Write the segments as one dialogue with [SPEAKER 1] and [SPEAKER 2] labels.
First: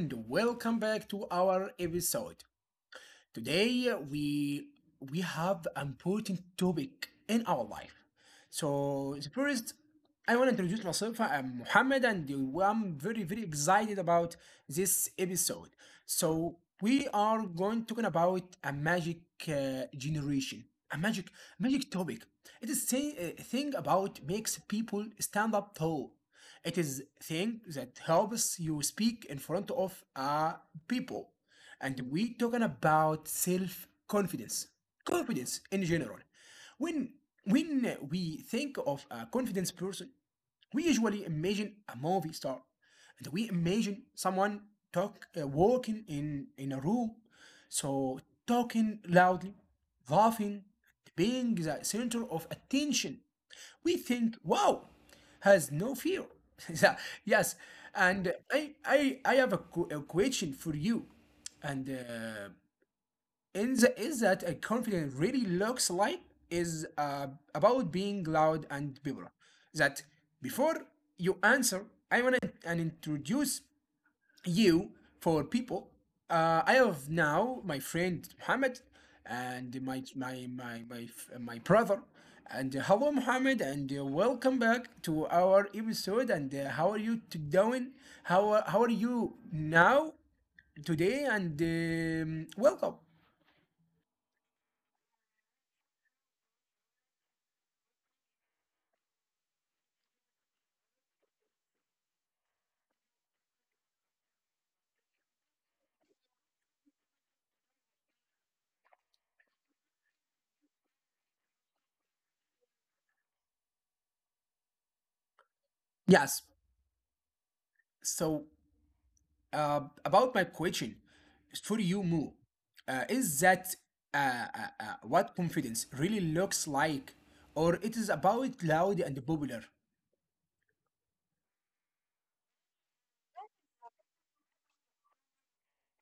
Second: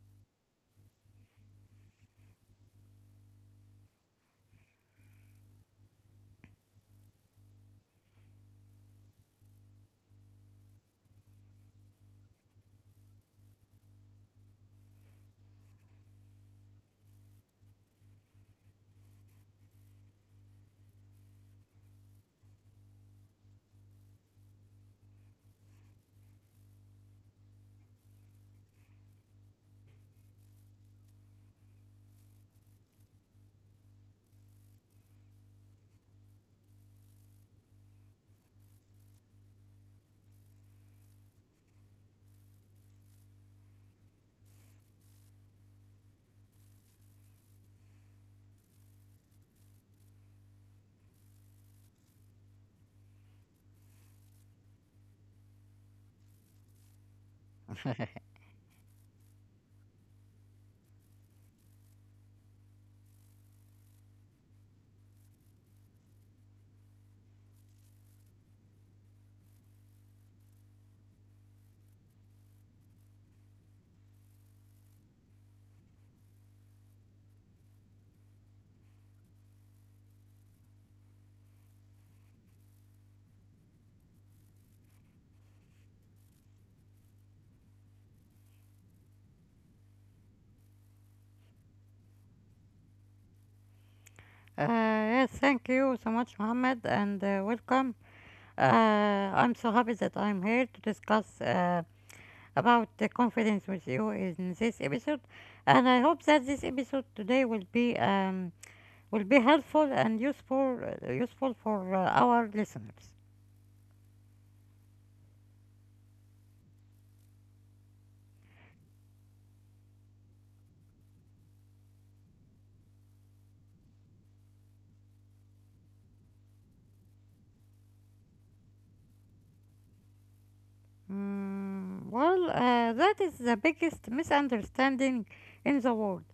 [SPEAKER 1] and welcome back to our episode. Today we have an important topic in our life. So the first, I want to introduce myself. I'm Mohammed, and I'm very very excited about this episode. So we are going talking about a uh, generation, magic topic. It is a thing about makes people stand up tall. It is thing that helps you speak in front of people and we talking about self confidence in general when when we think of a confident person we usually imagine a movie star and we imagine someone talk walking in a room, so, talking loudly, laughing, being the center of attention. We think, wow, has no fear. Yeah, yes, and I have a question for you. And In the, is that a confidence really looks like is about being loud and people. That Before you answer, I want to and introduce you for people. I have now my friend Muhammad and my brother. And Hello, Muhammad, and welcome back to our episode. And how are you t- doing? How are you now today? And welcome.
[SPEAKER 2] Yes, thank you so much, Mohammed, and welcome. Uh, I'm so happy that I'm here to discuss about the confidence with you in this episode, and I hope that this episode today will be will be helpful and useful for our listeners.
[SPEAKER 1] Yes. So about my question for you, Mo, is that what confidence really looks like, or it is about loud and popular?
[SPEAKER 2] Well, that is the biggest misunderstanding in the world.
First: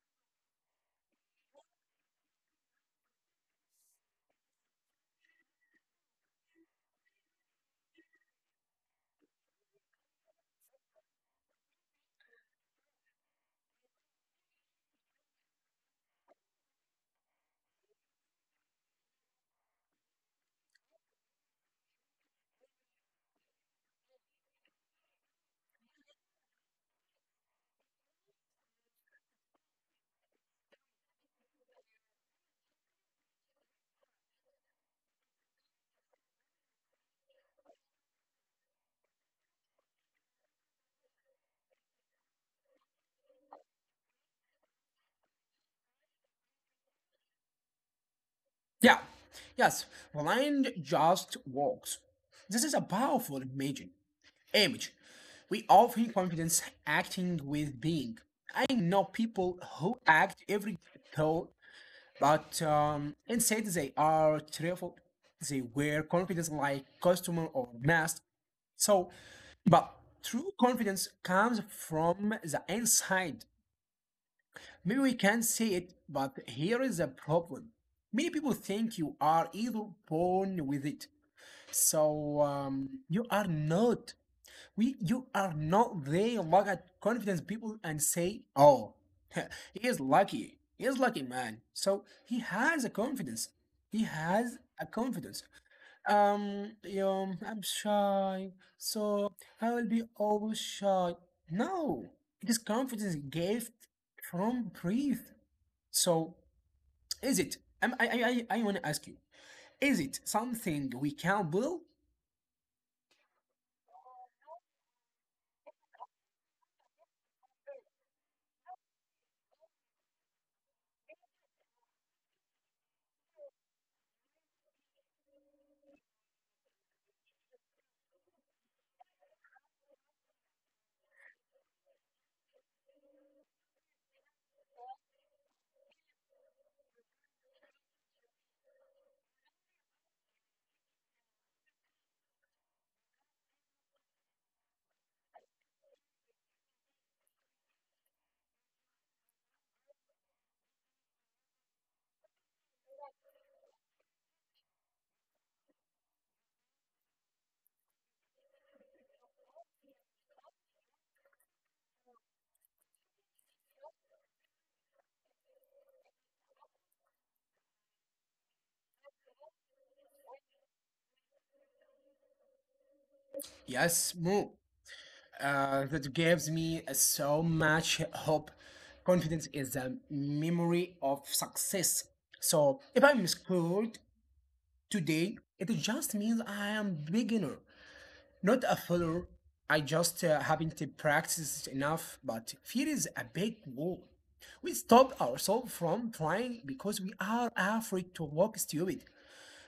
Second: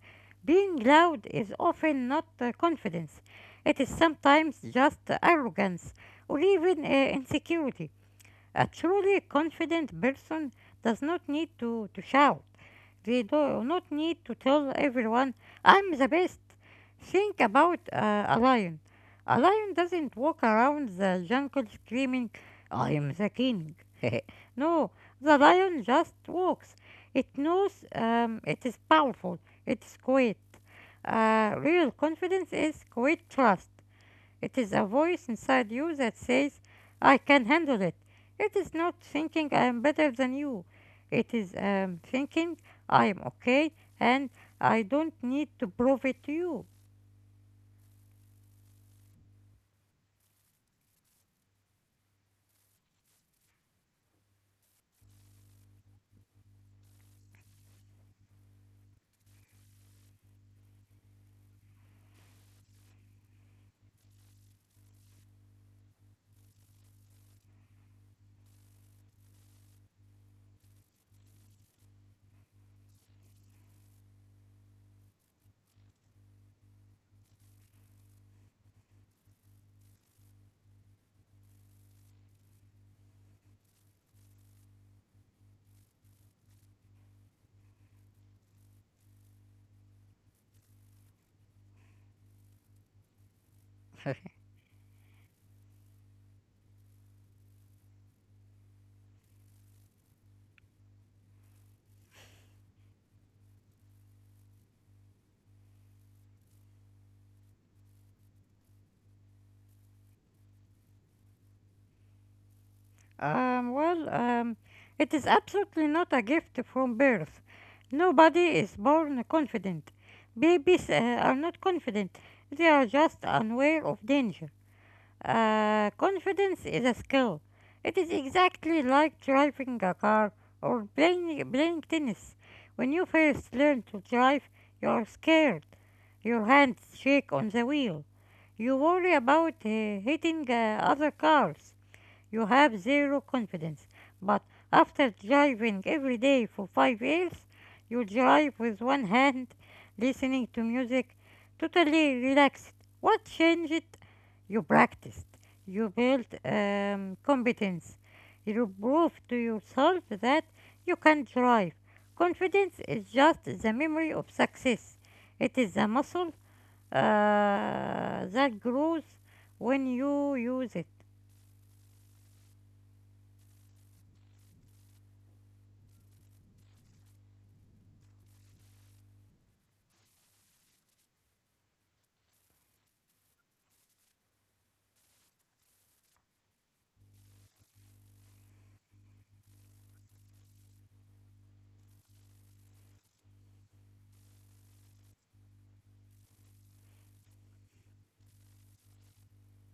[SPEAKER 2] Being loud is often not confidence, it is sometimes just arrogance or even insecurity. A truly confident person does not need to shout. They do not need to tell everyone, I'm the best. Think about a lion. A lion doesn't walk around the jungle screaming, I am the king. No, the lion just walks. It knows it is powerful, it is quiet. Real confidence is quiet trust. It is a voice inside you that says, I can handle it. It is not thinking I am better than you. It is thinking I am okay and I don't need to prove it to you.
[SPEAKER 1] Yeah, yes, blind just walks. This is a powerful image. Image. We often confidence acting with being. I know people who act every thought, but inside they are cheerful. They wear confidence like costume or mask. So, but true confidence comes from the inside. Maybe we can say it, but here is the problem. Many people think you are either born with it. So you are not. We you are not. They look at confidence people and say, "Oh, he is lucky. He is lucky, man." So he has a confidence. He has a confidence. Um, I'm shy, so I will be always shy. No, it is confidence gift from breathe. So, is it? I'm, I want to ask you, is it something we can build?
[SPEAKER 2] Well, it is absolutely not a gift from birth. Nobody is born confident. Babies are not confident, they are just unaware of danger. Confidence is a skill. It is exactly like driving a car or playing tennis. When you first learn to drive, you are scared. Your hands shake on the wheel. You worry about hitting other cars. You have zero confidence. But after driving every day for 5 years, you drive with one hand, listening to music, totally relaxed. What changed? You practiced. You built competence. You proved to yourself that you can drive. Confidence is just the memory of success. It is a muscle that grows when you use it.
[SPEAKER 1] Yes, Mo. That gives me so much hope. Confidence is a memory of success. So, if I'm scared today, it just means I am beginner. Not a failure. I just haven't practiced enough, but fear is a big wall. We stop ourselves from trying because we are afraid to walk stupid.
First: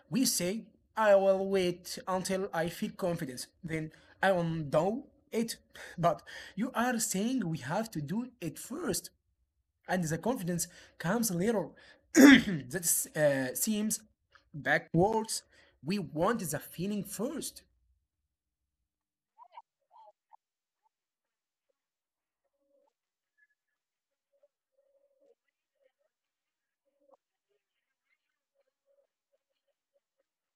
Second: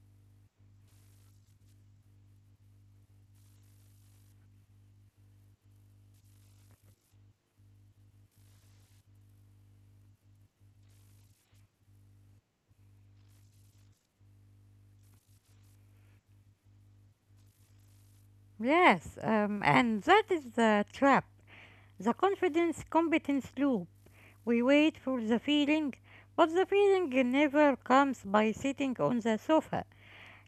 [SPEAKER 1] We say, I will wait until I feel confidence, then I will do it. But you are saying we have to do it first, and the confidence comes later. That seems backwards. We want the feeling first.
[SPEAKER 2] Yes, and that is the trap, the confidence competence loop. We wait for the feeling, but the feeling never comes by sitting on the sofa.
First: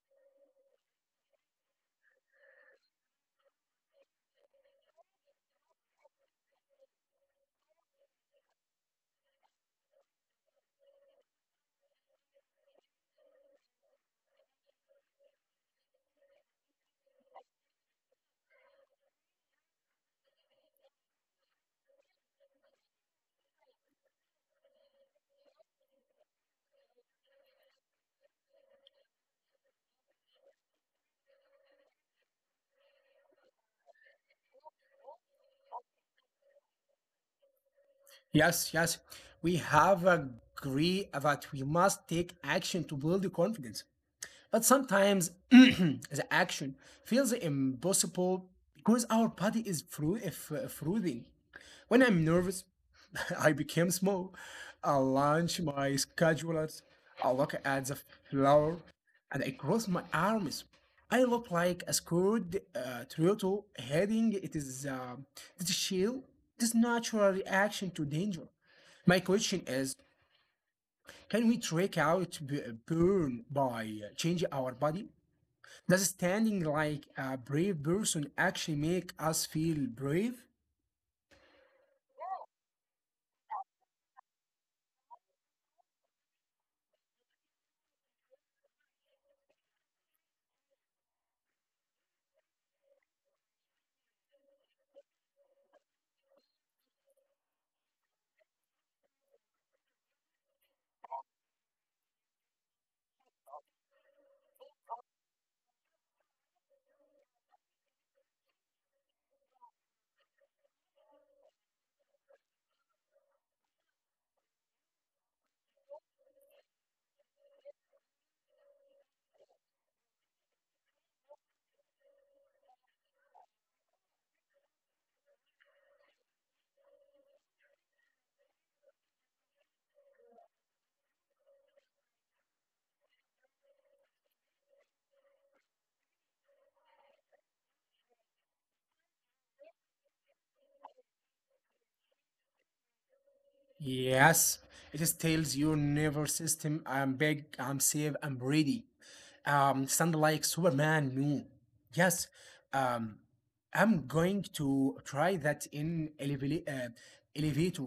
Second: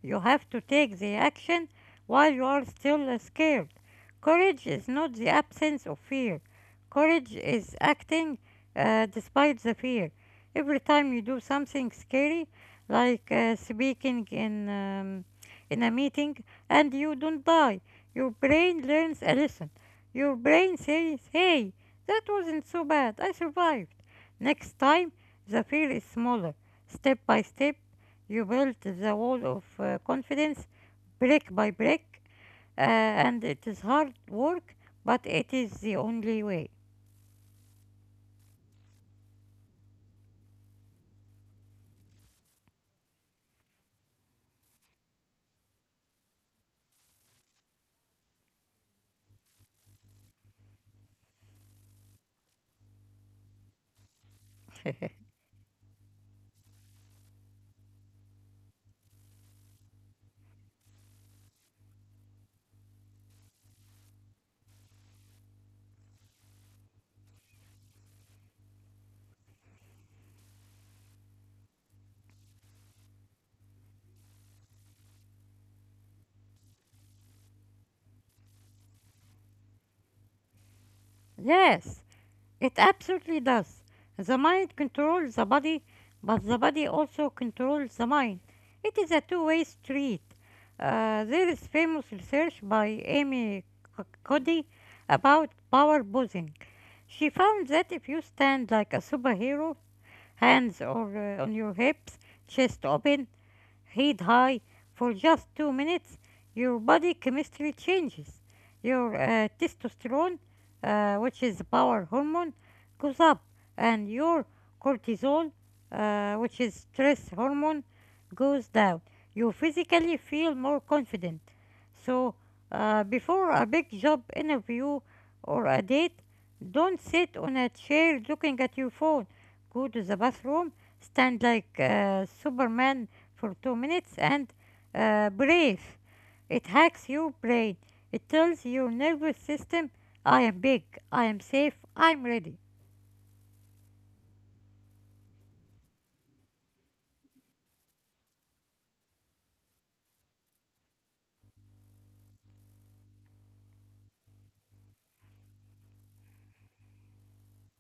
[SPEAKER 2] You have to take the action while you are still scared. Courage is not the absence of fear. Courage is acting despite the fear. Every time you do something scary, like speaking in a meeting, and you don't die, your brain learns a lesson. Your brain says, "Hey, that wasn't so bad. I survived." Next time, the fear is smaller, step by step, you built the wall of confidence brick by brick, and it is hard work, but it is the only way.
[SPEAKER 1] Yes, yes. We have agreed that we must take action to build the confidence. But sometimes the action feels impossible because our body is frothing. When I'm nervous, I became small. I launched my schedulers. I look at the floor and I cross my arms. I look like a scared turtle heading it is this shield, this natural reaction to danger. My question is can we trick out burn by changing our body? Does standing like a brave person actually make us feel brave?
[SPEAKER 2] Yes, it absolutely does. The mind controls the body, but the body also controls the mind. It is a two-way street. There is famous research by Amy Cuddy about power posing. She found that if you stand like a superhero hands or on your hips, chest open, heat high for just 2 minutes, your body chemistry changes. Your testosterone, which is the power hormone, goes up, and your cortisol, which is stress hormone, goes down. You physically feel more confident. So, before a big job interview or a date, don't sit on a chair looking at your phone. Go to the bathroom, stand like Superman for 2 minutes and breathe. It hacks your brain. It tells your nervous system, I am big, I am safe, I'm ready.
[SPEAKER 1] Yes, it is tells your nervous system I'm big, I'm safe, I'm ready. Sound like Superman. No, yes, um, I'm going to try that in elevator.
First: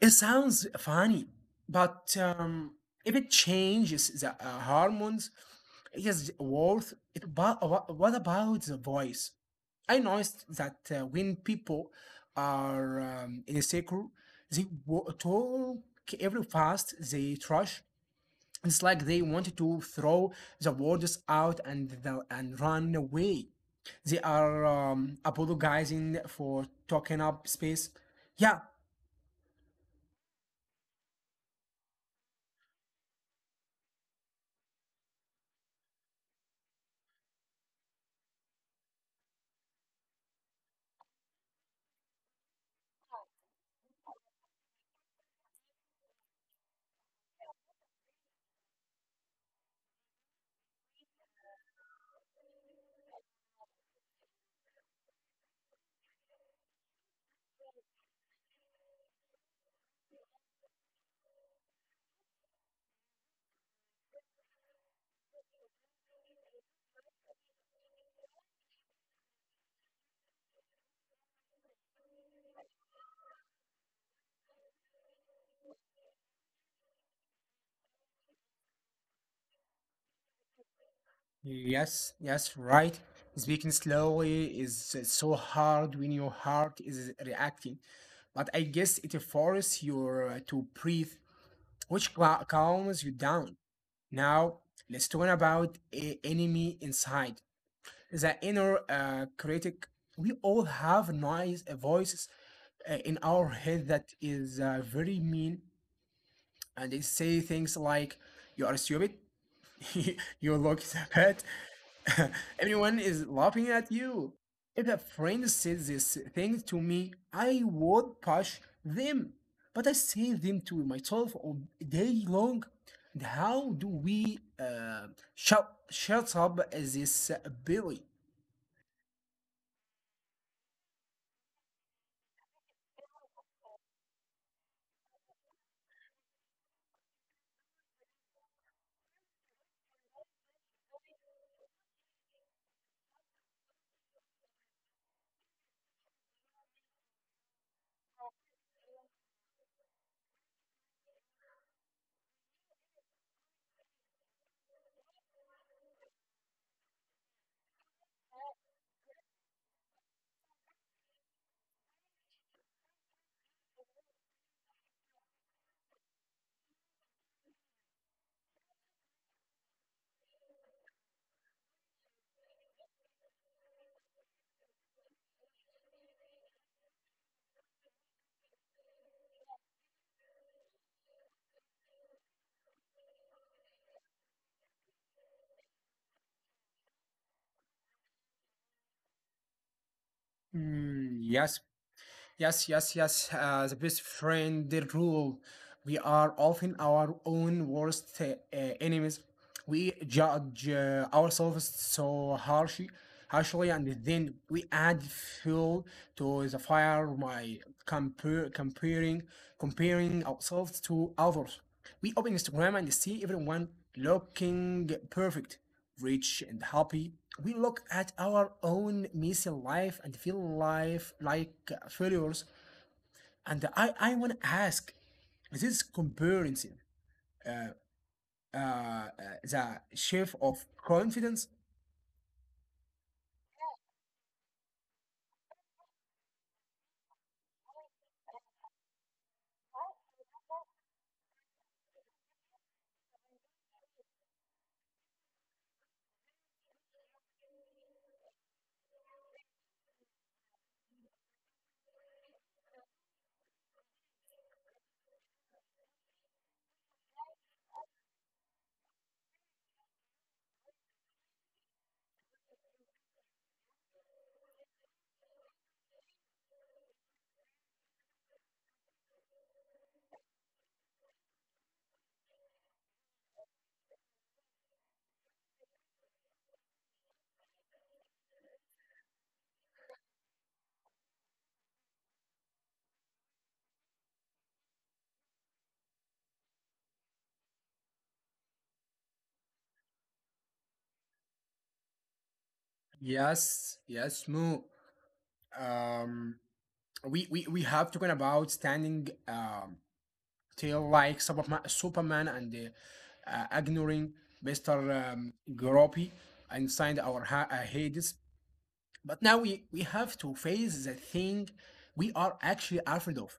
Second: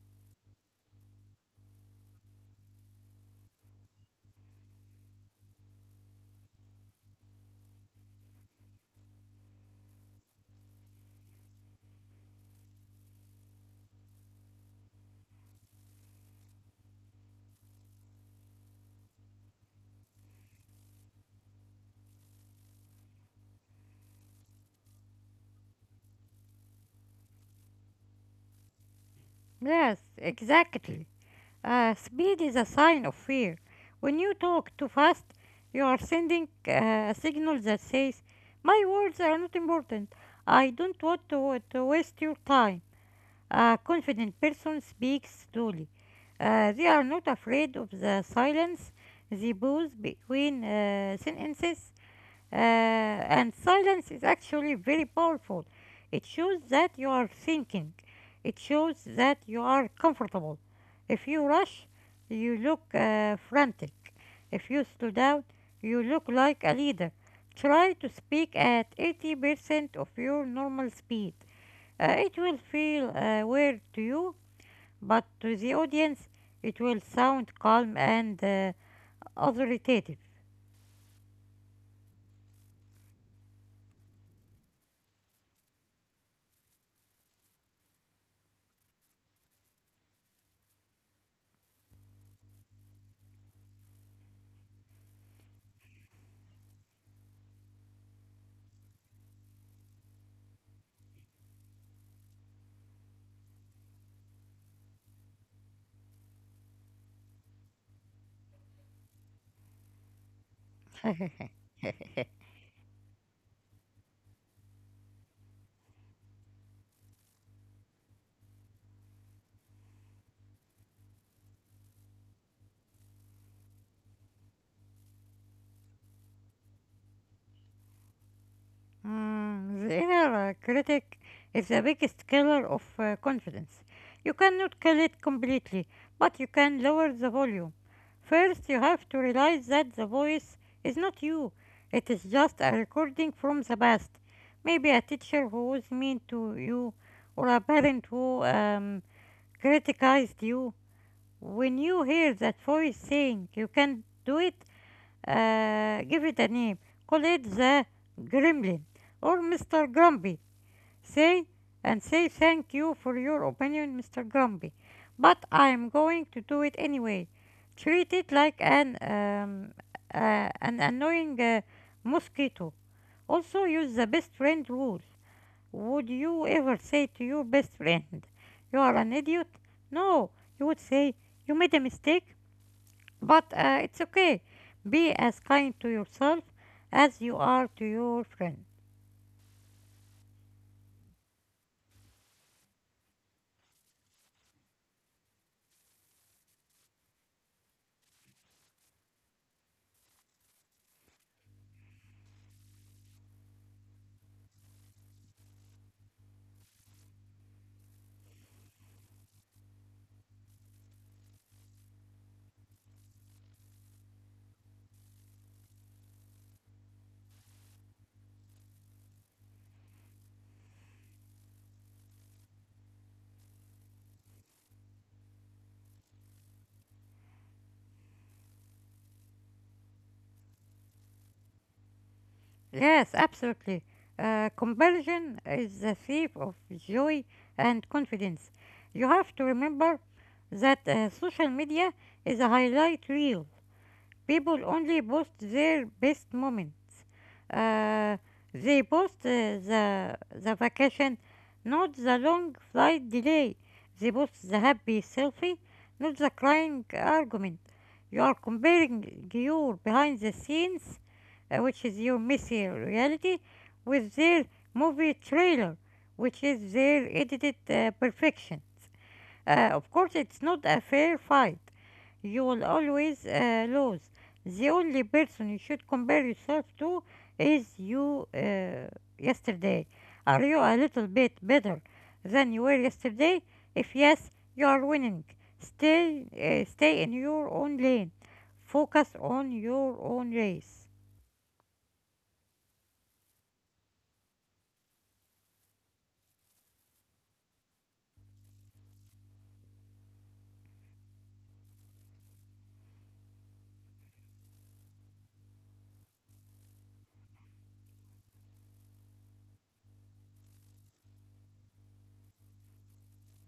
[SPEAKER 1] It sounds funny, but if it changes the hormones, it is worth it. But what about the voice? I noticed that when people are insecure, they talk every fast, they trash. It's like they wanted to throw the words out and run away. They are apologizing for taking up space. Yeah,
[SPEAKER 2] Yes, exactly. Speed is a sign of fear. When you talk too fast, you are sending a signal that says, my words are not important. I don't want to waste your time. A confident person speaks slowly. They are not afraid of the silence. They pause between sentences, and silence is actually very powerful. It shows that you are thinking. It shows that you are comfortable. If you rush, you look frantic. If you slow down, you look like a leader. Try to speak at 80% of your normal speed. It will feel weird to you, but to the audience, it will sound calm and authoritative.
[SPEAKER 1] yes, yes, right. Speaking slowly is so hard when your heart is reacting, but I guess it forces you to breathe which calms you down. Now, let's talk about a enemy inside the inner critic. We all have noise voices in our head that is very mean, and they say things like "you are stupid," you look sad. Everyone is laughing at you. If a friend said this thing to me, I would push them. But I say them to myself all day long. And how do we shut up this bully?
[SPEAKER 2] The inner critic is the biggest killer of confidence. You cannot kill it completely, but you can lower the volume. First, you have to realize that the voice is not you, it is just a recording from the past. Maybe a teacher who was mean to you, or a parent who criticized you, when you hear that voice saying you can't do it, give it a name. Call it the gremlin or Mr. Grumpy. Say say thank you for your opinion, Mr. Grumpy. But I'm going to do it anyway. Treat it like an annoying mosquito. Also use the best friend rule. Would you ever say to your best friend, you are an idiot? No, you would say, you made a mistake, but it's okay. Be as kind to yourself as you are to your friend.
[SPEAKER 1] Mm, yes, yes, yes, yes. The best friend the rule. We are often our own worst enemies. We judge ourselves so harshly, harshly, and then we add fuel to the fire by compare, comparing, comparing ourselves to others. We open Instagram and see everyone looking perfect rich and happy, we look at our own messy life and feel life like failures. And I want to ask is this comparison, uh, uh, uh, the chef of confidence.
[SPEAKER 2] Yes, absolutely. Comparison is the thief of joy and confidence. You have to remember that social media is a highlight reel. People only post their best moments. Uh, they post the the vacation, not the long flight delay. They post the happy selfie, not the crying argument. You are comparing your behind the scenes, which is your messy reality, with their movie trailer, which is their edited perfection. Of course, it's not a fair fight. You will always lose. The only person you should compare yourself to is you yesterday. Are you a little bit better than you were yesterday? If yes, you are winning. Stay in your own lane. Focus on your own race.
[SPEAKER 1] Yes, yes, Mo. Um, we have to talk about standing till like Superman and ignoring Mr. Groppy inside our heads. But now we have to face the thing we are actually afraid of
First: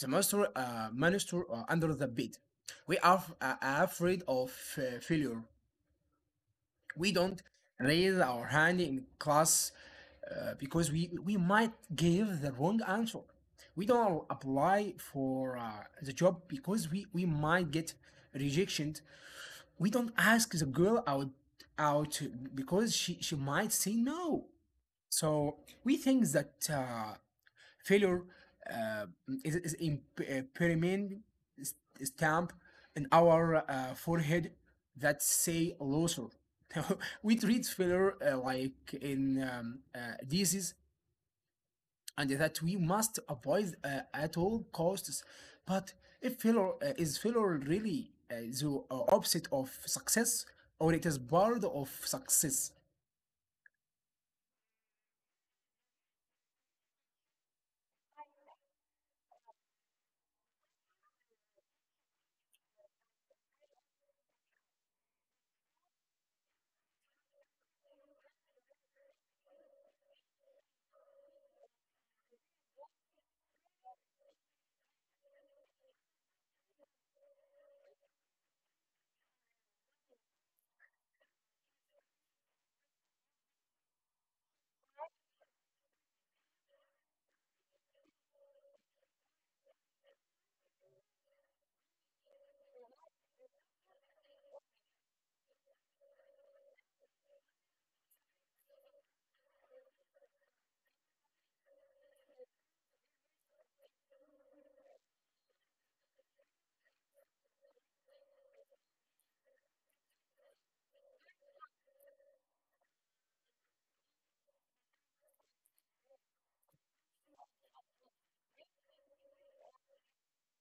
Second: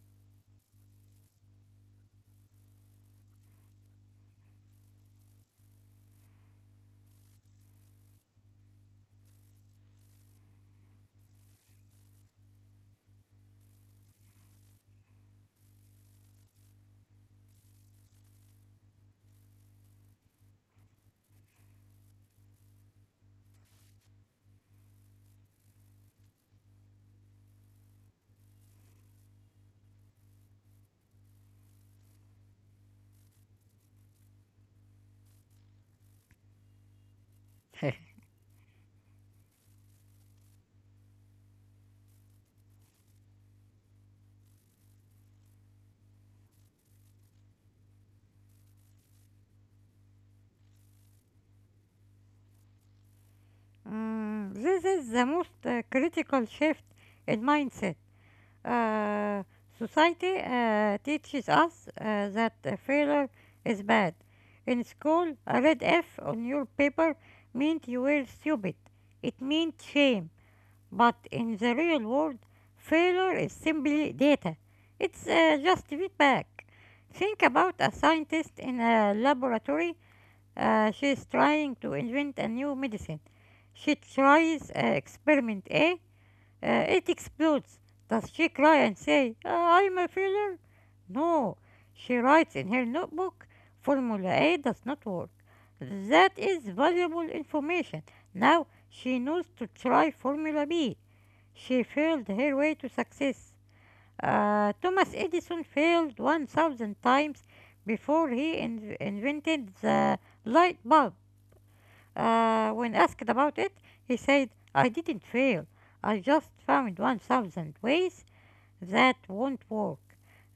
[SPEAKER 1] the monster under the bed. We are afraid of failure. We don't raise our hand in class because we might give the wrong answer. We don't apply for the job because we might get rejection. We don't ask the girl out out because she might say no. So we think that failure uh, is in permanent stamp in our forehead that say loser. We treat failure like in disease and that we must avoid at all costs. But if failure is failure really the opposite of success, or it is part of success?
[SPEAKER 2] This is the most critical shift in mindset. Uh, society teaches us that failure is bad. In school, a red F on your paper meant you were stupid. It meant shame. But in the real world, failure is simply data. It's just feedback. Think about a scientist in a laboratory. She's trying to invent a new medicine. She tries experiment A, it explodes. Does she cry and say, I'm a failure?" No. She writes in her notebook, formula A does not work. That is valuable information. Now she knows to try formula B. She failed her way to success. Thomas Edison failed 1,000 times before he invented the light bulb. When asked about it, he said, I didn't fail. I just found 1,000 ways that won't work.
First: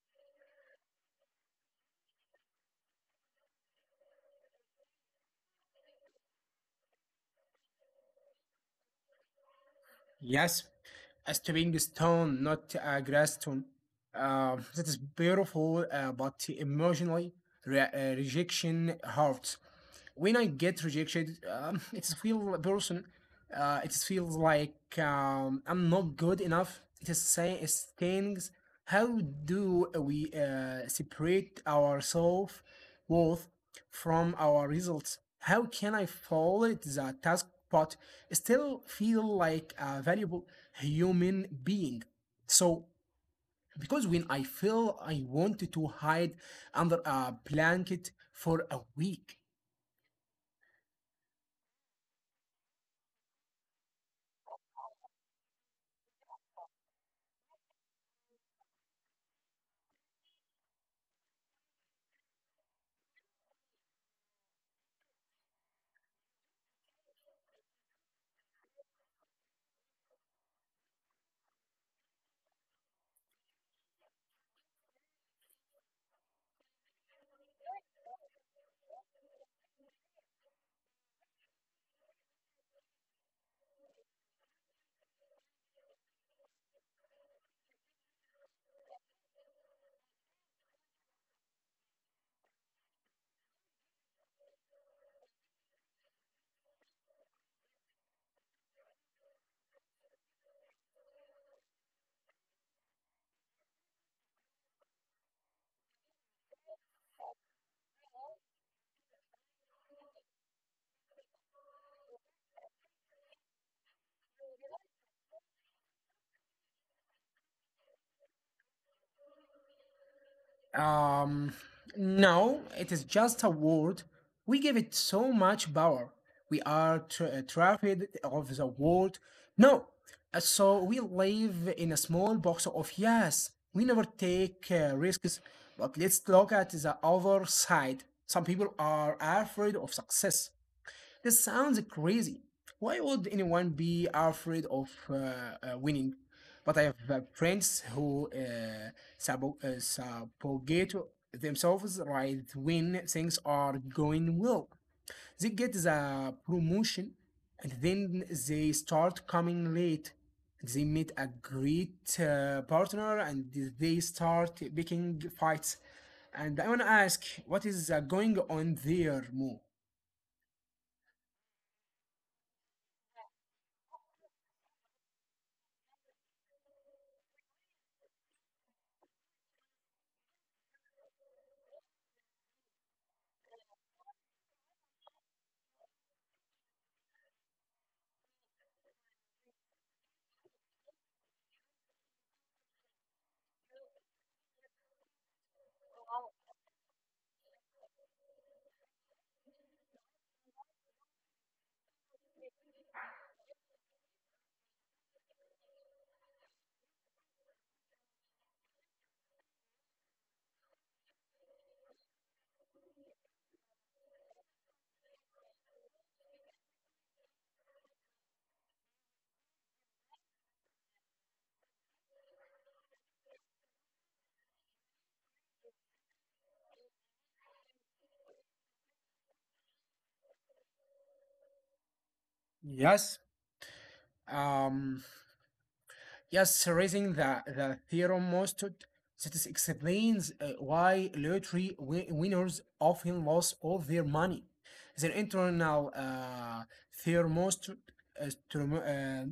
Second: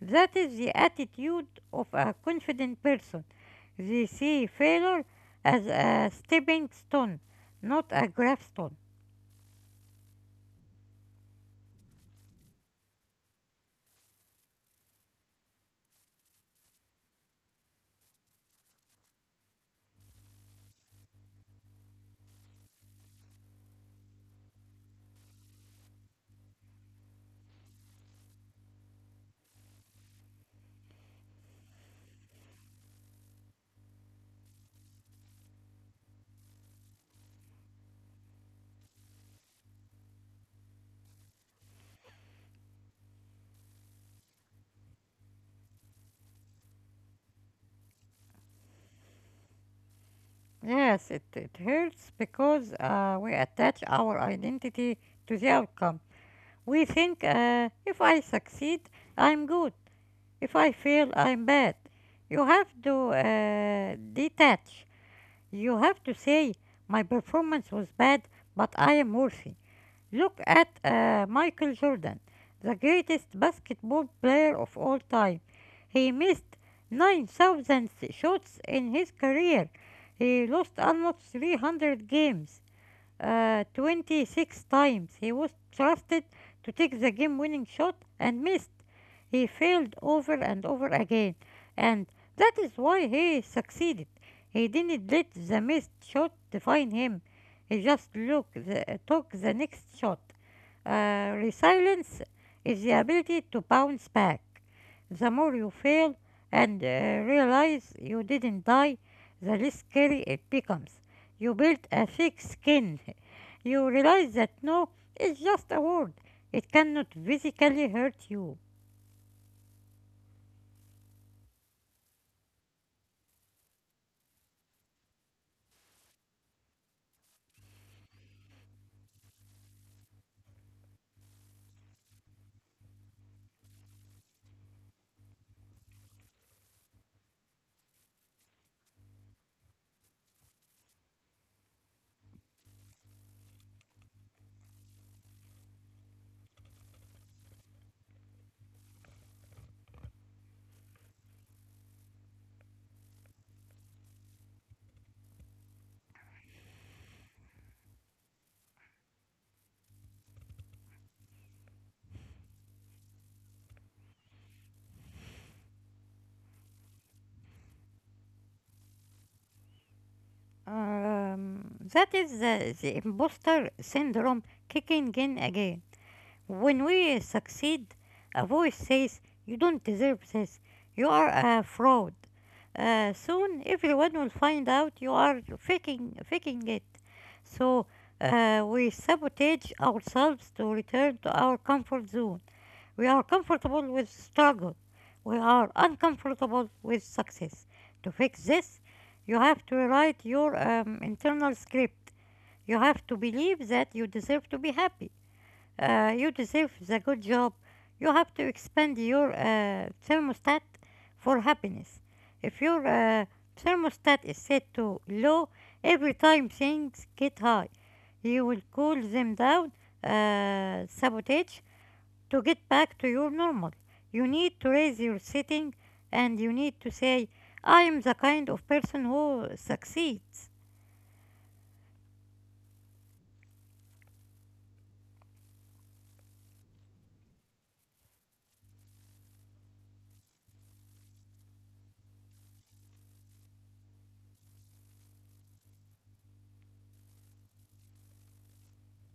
[SPEAKER 2] That is the attitude of a confident person. They see failure as a stepping stone, not a gravestone.
[SPEAKER 1] Yes, a stepping stone, not a grass stone. That is beautiful, but emotionally, rejection hurts when I get rejected, it feels person, it feels like I'm not good enough. It is saying it stings. How do we separate our self worth from our results? How can I follow it the task but still feel like a valuable human being? So, because when I feel I wanted to hide under a blanket for a week.
[SPEAKER 2] Yes, it hurts because we attach our identity to the outcome. We think if I succeed, I'm good. If I feel I'm bad, you have to detach. You have to say, my performance was bad, but I am worthy. Look at Michael Jordan, the greatest basketball player of all time. He missed 9,000 shots in his career. He lost almost 300 games 26 times. He was trusted to take the game winning shot and missed. He failed over and over again, and that is why he succeeded. He didn't let the missed shot define him, he just took the next shot. Resilience is the ability to bounce back. The more you fail and realize you didn't die, the less scary it becomes. You build a thick skin. You realize that no is just a word. It cannot physically hurt you.
[SPEAKER 1] Um, no, it is just a word. We give it so much power. We are trafficked of the world. No, so we live in a small box of yes. We never take risks, but let's look at the other side. Some people are afraid of success. This sounds crazy. Why would anyone be afraid of winning? But I have friends who subjugate themselves right when things are going well. They get the promotion and then they start coming late. They meet a great partner and they start picking fights. And I want to ask, what is going on there, Mo?
[SPEAKER 2] Um, that is the imposter syndrome kicking in again. When we succeed, a voice says, you don't deserve this. You are a fraud. Soon everyone will find out you are faking it. So we sabotage ourselves to return to our comfort zone. We are comfortable with struggle. We are uncomfortable with success. To fix this, you have to rewrite your internal script. You have to believe that you deserve to be happy. You deserve the good job. You have to expand your thermostat for happiness. If your thermostat is set to low every time things get high, you will cool them down, sabotage, to get back to your normal. You need to raise your setting and you need to say, I am the kind of person who succeeds.
[SPEAKER 1] Yes. Um, yes, raising the theorem most to- that is explains why lottery winners often lose all their money. Their internal theorem most uh,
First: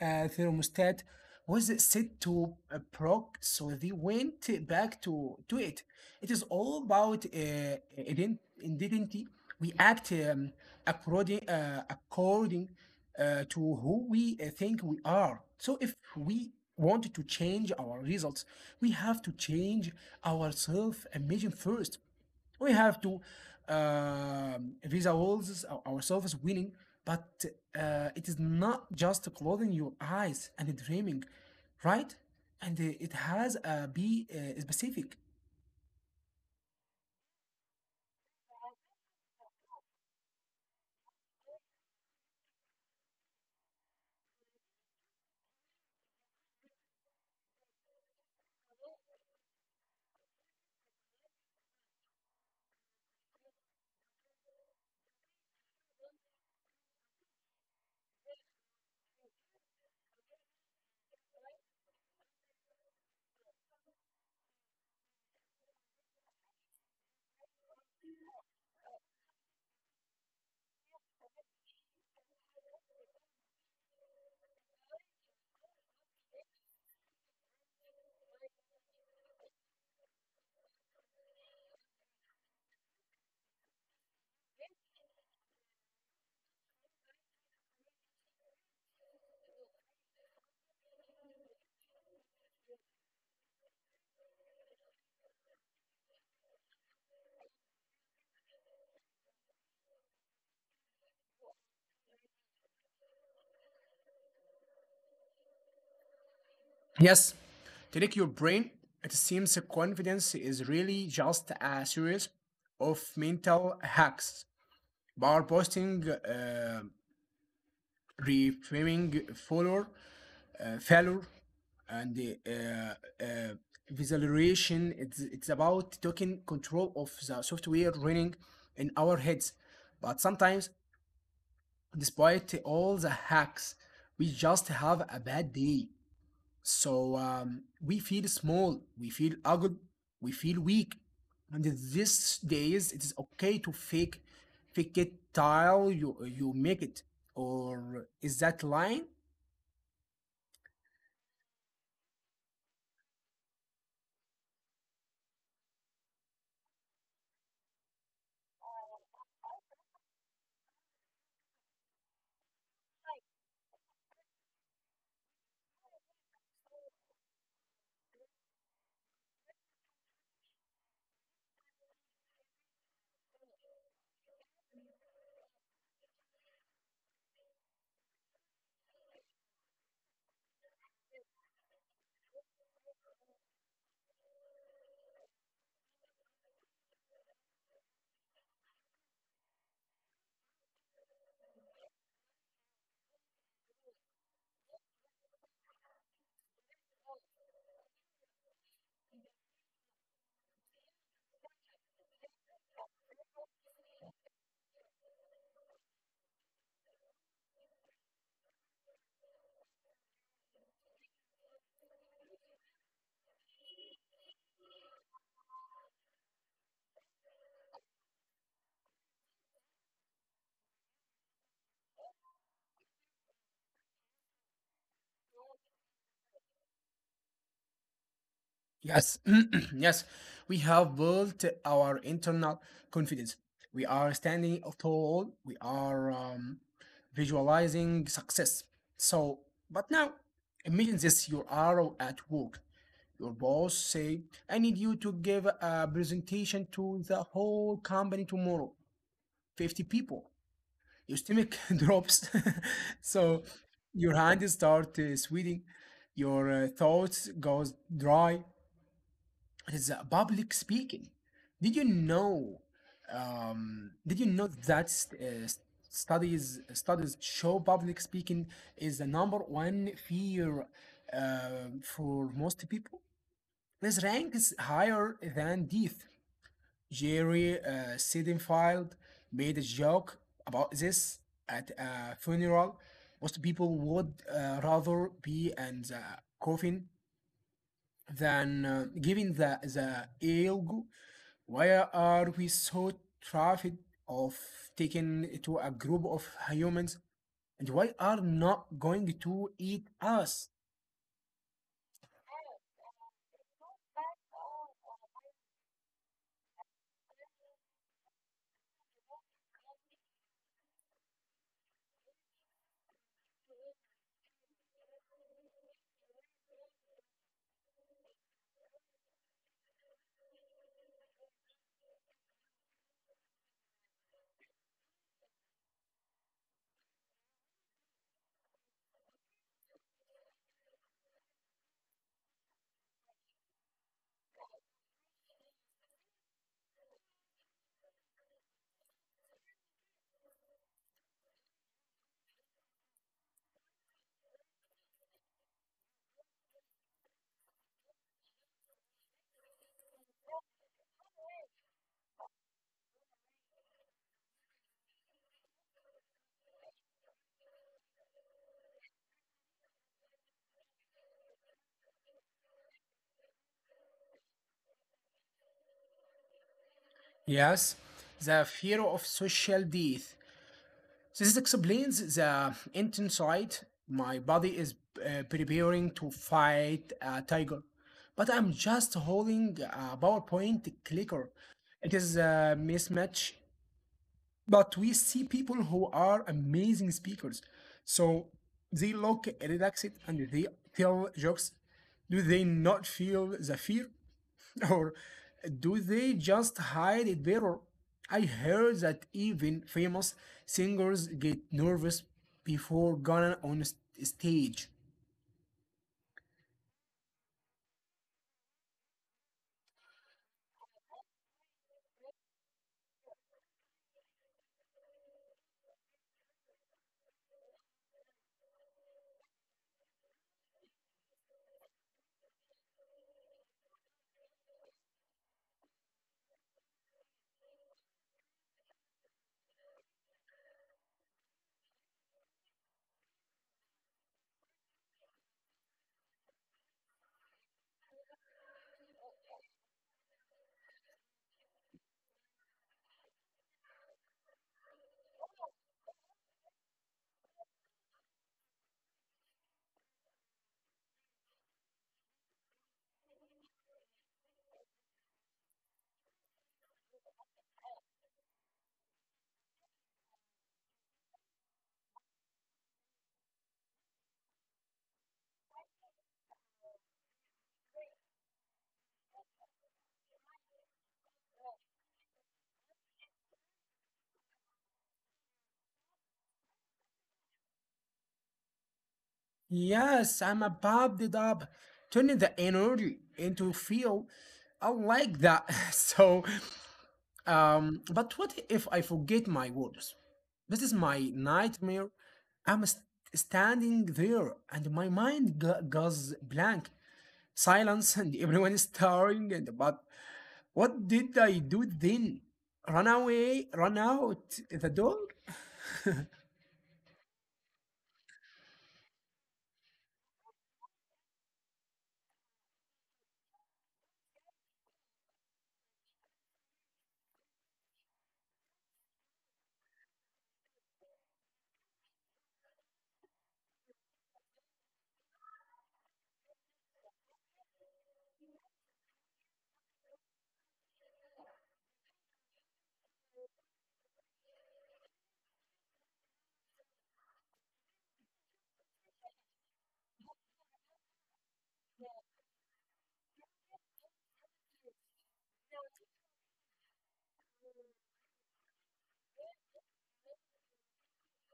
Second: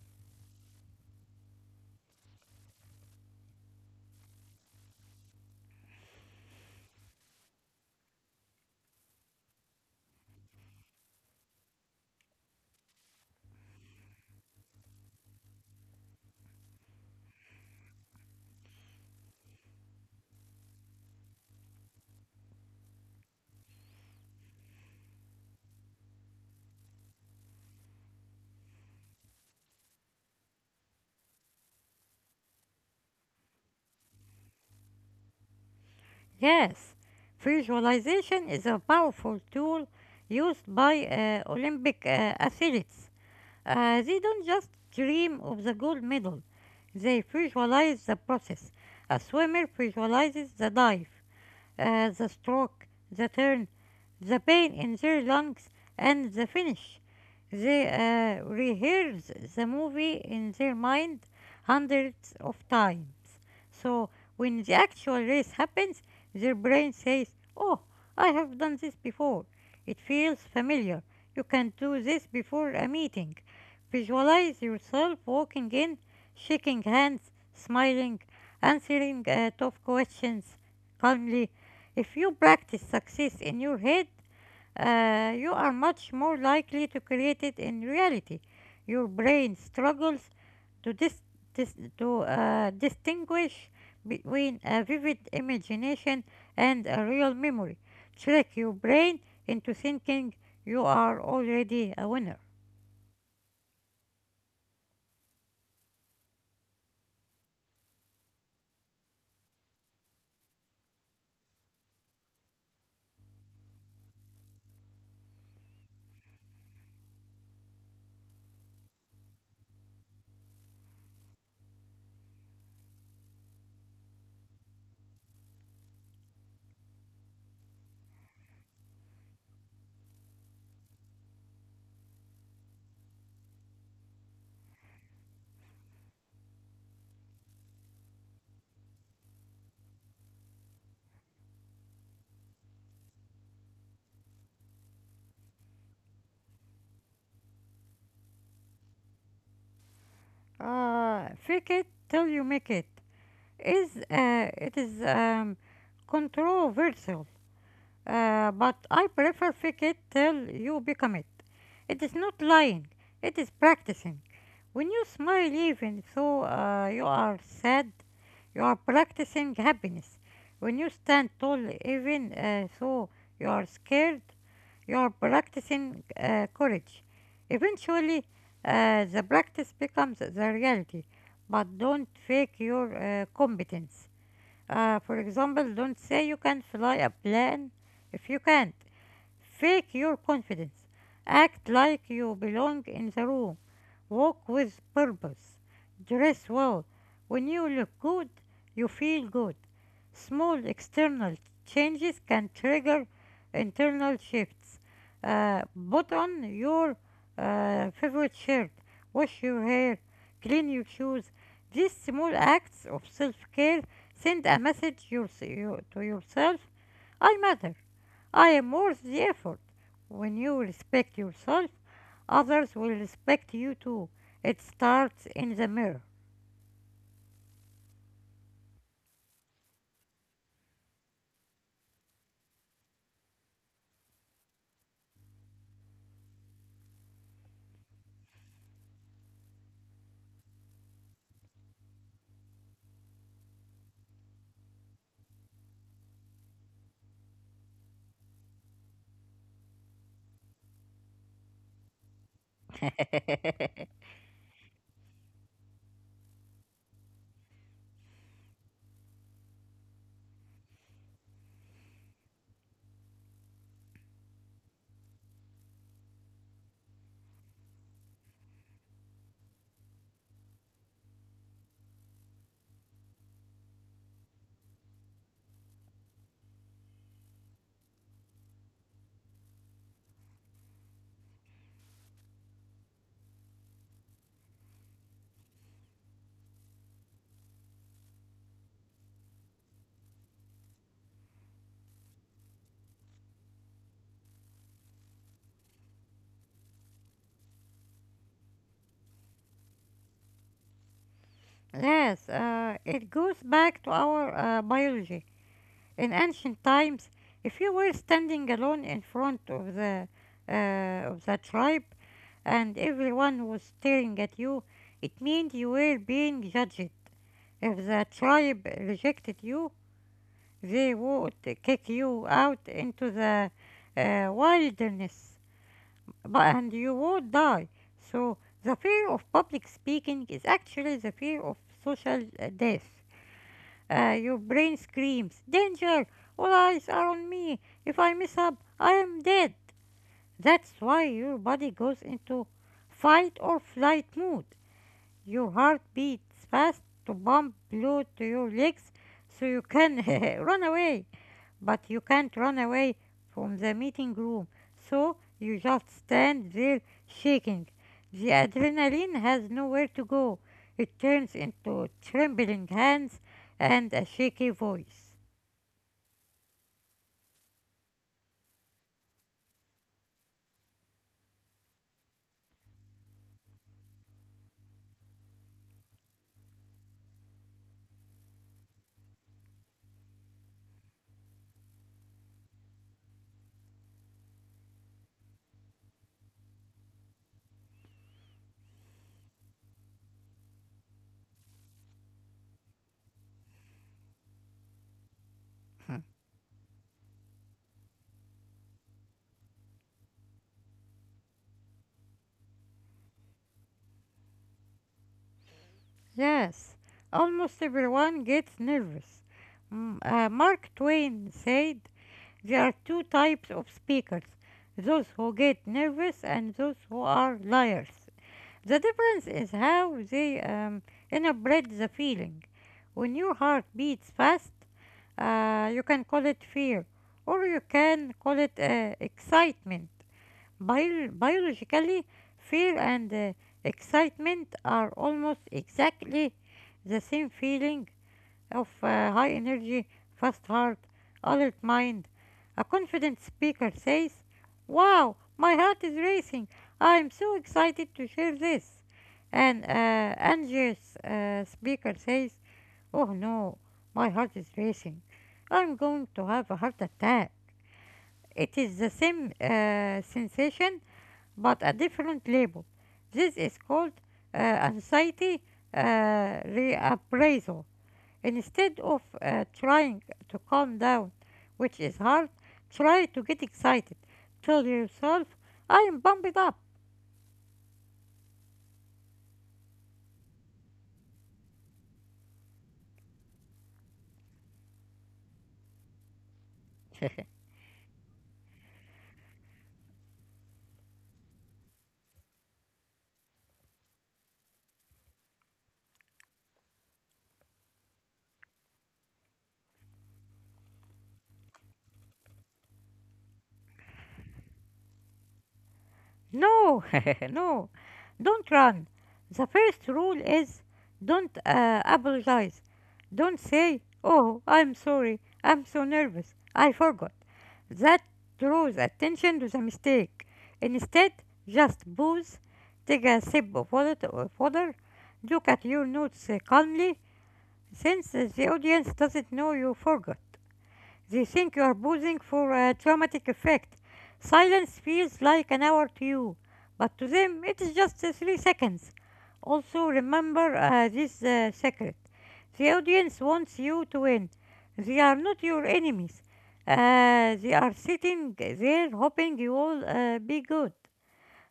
[SPEAKER 1] thermostat was set to a proc, so they went back to it. It is all about identity. We act according to who we think we are. So if we want to change our results, we have to change our self image first. We have to visa ourselves winning, but it is not just closing your eyes and dreaming, right? And it has a be specific.
[SPEAKER 2] Yes, visualization is a powerful tool used by Olympic athletes. They don't just dream of the gold medal, they visualize the process. A swimmer visualizes the dive, the stroke, the turn, the pain in their lungs, and the finish. They rehearse the movie in their mind hundreds of times. So when the actual race happens, their brain says, oh, I have done this before. It feels familiar. You can do this before a meeting. Visualize yourself walking in, shaking hands, smiling, answering tough questions calmly, if you practice success in your head, you are much more likely to create it in reality. Your brain struggles to, dis- to distinguish between a vivid imagination and a real memory. Trick your brain into thinking you are already a winner.
[SPEAKER 1] Yes, to trick your brain. It seems confidence is really just a series of mental hacks. Bar posting, reframing failure, failure, and uh, uh, visualization. It's about taking control of the software running in our heads. But sometimes, despite all the hacks, we just have a bad day. So we feel small, we feel ugly, we feel weak. And these days, it is okay to fake it till you make it. Or is that lying?
[SPEAKER 2] Fake it till you make it is controversial, but I prefer fake it till you become it. It is not lying, it is practicing. When you smile, even though you are sad, you are practicing happiness. When you stand tall, even though you are scared, you are practicing courage. Eventually, the practice becomes the reality, but don't fake your competence. For example, don't say you can fly a plane if you can't. Fake your confidence. Act like you belong in the room. Walk with purpose. Dress well. When you look good, you feel good. Small external changes can trigger internal shifts. Uh, put on your favorite shirt. Wash your hair. Clean your shoes. These small acts of self care send a message to yourself: I matter. I am worth the effort. When you respect yourself, others will respect you too. It starts in the mirror.
[SPEAKER 1] Yes, yes, we have built our internal confidence. We are standing tall. We are visualizing success. So, but now, imagine this: you are at work. Your boss say, "I need you to give a presentation to the whole company tomorrow, 50 people." Your stomach drops so your hand start sweating, your thoughts goes dry. It's public speaking. Did you know did you know that studies show public speaking is the number one fear for most people. This rank is higher than death. Jerry Seidenfeld made a joke about this at a funeral. Most people would rather be in the coffin than giving the elgo. Why are we so terrified of taking to a group of humans? And why are not going to eat us?
[SPEAKER 2] Yes, it goes back to our biology. In ancient times, if you were standing alone in front of the tribe and everyone was staring at you, it meant you were being judged. If the tribe rejected you, they would kick you out into the wilderness and you would die. So, the fear of public speaking is actually the fear of social death. Your brain screams, "Danger! All eyes are on me. If I mess up, I am dead." That's why your body goes into fight or flight mode. Your heart beats fast to pump blood to your legs so you can run away. But you can't run away from the meeting room, so you just stand there shaking. The adrenaline has nowhere to go. It turns into trembling hands and a shaky voice.
[SPEAKER 1] Yes, the fear of social death. So this explains the intense sight. My body is preparing to fight a tiger, but I'm just holding a PowerPoint clicker. It is a mismatch, but we see people who are amazing speakers. So they look relaxed and they tell jokes. Do they not feel the fear? Or do they just hide it better? I heard that even famous singers get nervous before going on stage.
[SPEAKER 2] Yes, almost everyone gets nervous. Mark Twain said there are two types of speakers: those who get nervous and those who are liars. The difference is how they interpret the feeling. When your heart beats fast, you can call it fear or you can call it excitement. Biologically, fear and excitement are almost exactly the same feeling of high energy, fast heart, alert mind. A confident speaker says, "Wow, my heart is racing. I'm so excited to share this." An anxious speaker says, "Oh no, my heart is racing. I'm going to have a heart attack." It is the same sensation but a different label. This is called anxiety uh, reappraisal. Instead of trying to calm down, which is hard, try to get excited. Tell yourself, I am pumped up.
[SPEAKER 1] Yes, I'm a bobbed it up, turning the energy into feel. I like that. So, but what if I forget my words? This is my nightmare. I'm standing there and my mind goes blank. Silence and everyone is staring and but what did I do then? Run away, run out the door?
[SPEAKER 2] No, no, don't run. The first rule is don't apologize. Don't say, "Oh, I'm sorry, I'm so nervous, I forgot." That draws attention to the mistake. Instead, just pause, take a sip of water, look at your notes calmly, since the audience doesn't know you forgot. They think you're posing for a dramatic effect. Silence feels like an hour to you, but to them it is just 3 seconds. Also, remember this secret: the audience wants you to win. They are not your enemies. They are sitting there hoping you will be good.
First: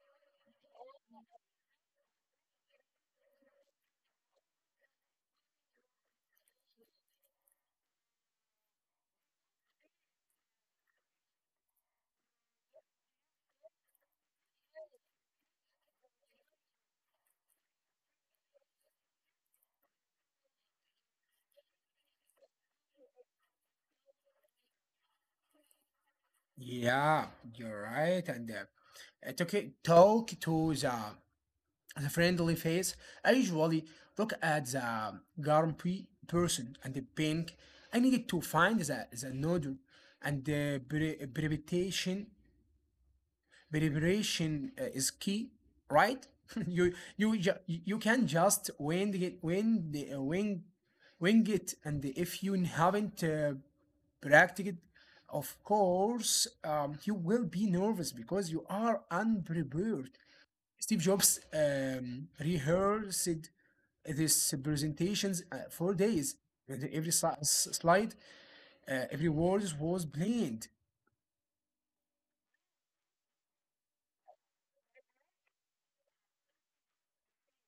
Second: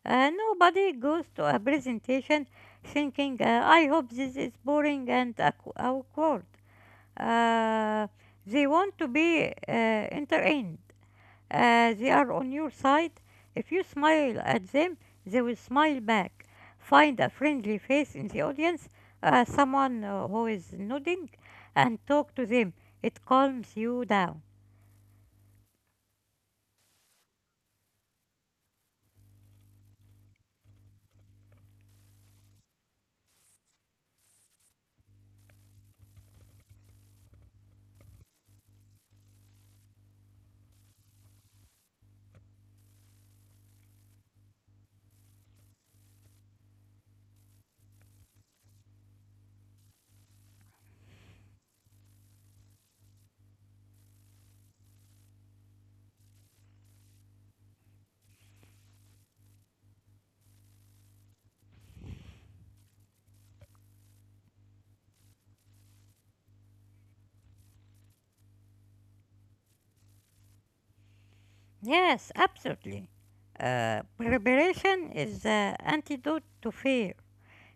[SPEAKER 2] Nobody goes to a presentation thinking, "I hope this is boring and awkward." Uh, they want to be entertained. They are on your side. If you smile at them, they will smile back. Find a friendly face in the audience, someone who is nodding, and talk to them. It calms you down.
[SPEAKER 1] Yeah, you're right. And I took talk to the friendly face. I usually look at the grumpy person and the pink. I needed to find the nodule and the precipitation preparation is key, right? You you can just wing it, wing the wing it, and if you haven't practiced it, of course, you will be nervous because you are unprepared. Steve Jobs rehearsed these presentations for days. And every slide, every word was planned.
[SPEAKER 2] Yes, absolutely. Preparation is the antidote to fear.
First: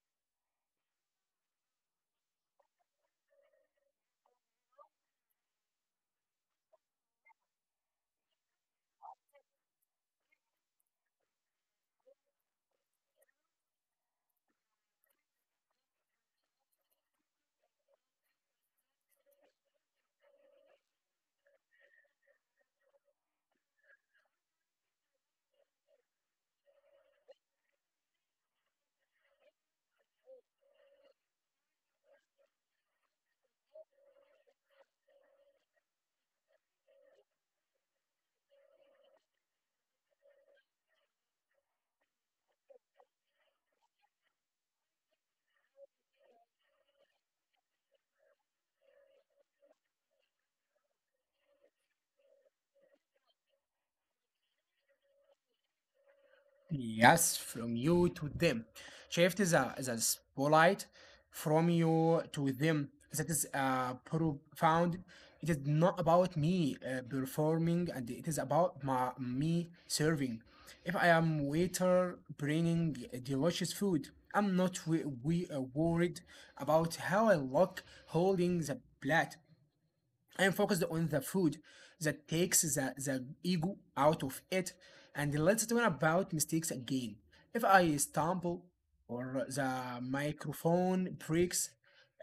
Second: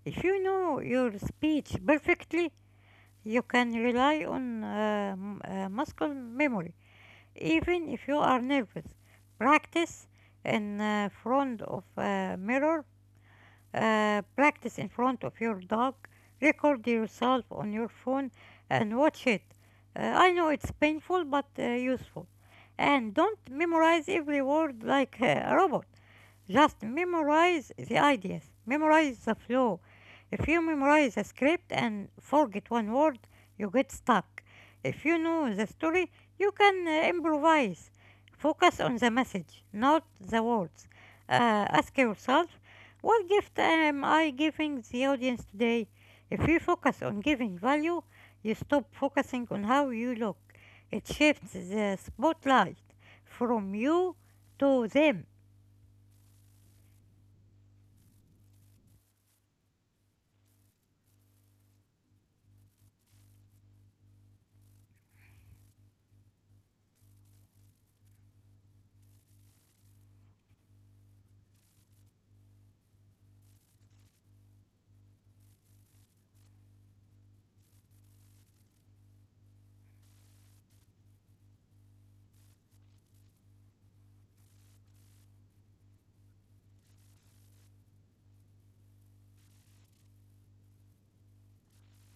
[SPEAKER 2] If you know your speech perfectly, you can rely on muscle memory, even if you are nervous. Practice in front of a mirror, practice in front of your dog, record yourself on your phone and watch it. I know it's painful but useful. And don't memorize every word like a robot. Just memorize the ideas, memorize the flow. If you memorize a script and forget one word, you get stuck. If you know the story, you can improvise. Focus on the message, not the words. Ask yourself, what gift am I giving the audience today? If you focus on giving value, you stop focusing on how you look. It shifts the spotlight from you to them.
[SPEAKER 1] Yes, from you to them. Shift is a, the polite, from you to them. That is profound. It is not about me performing, and it is about my me serving. If I am waiter bringing delicious food, I'm not we, we worried about how I look holding the plate. I am focused on the food that takes the ego out of it, and let's talk about mistakes again. If I stumble or the microphone breaks,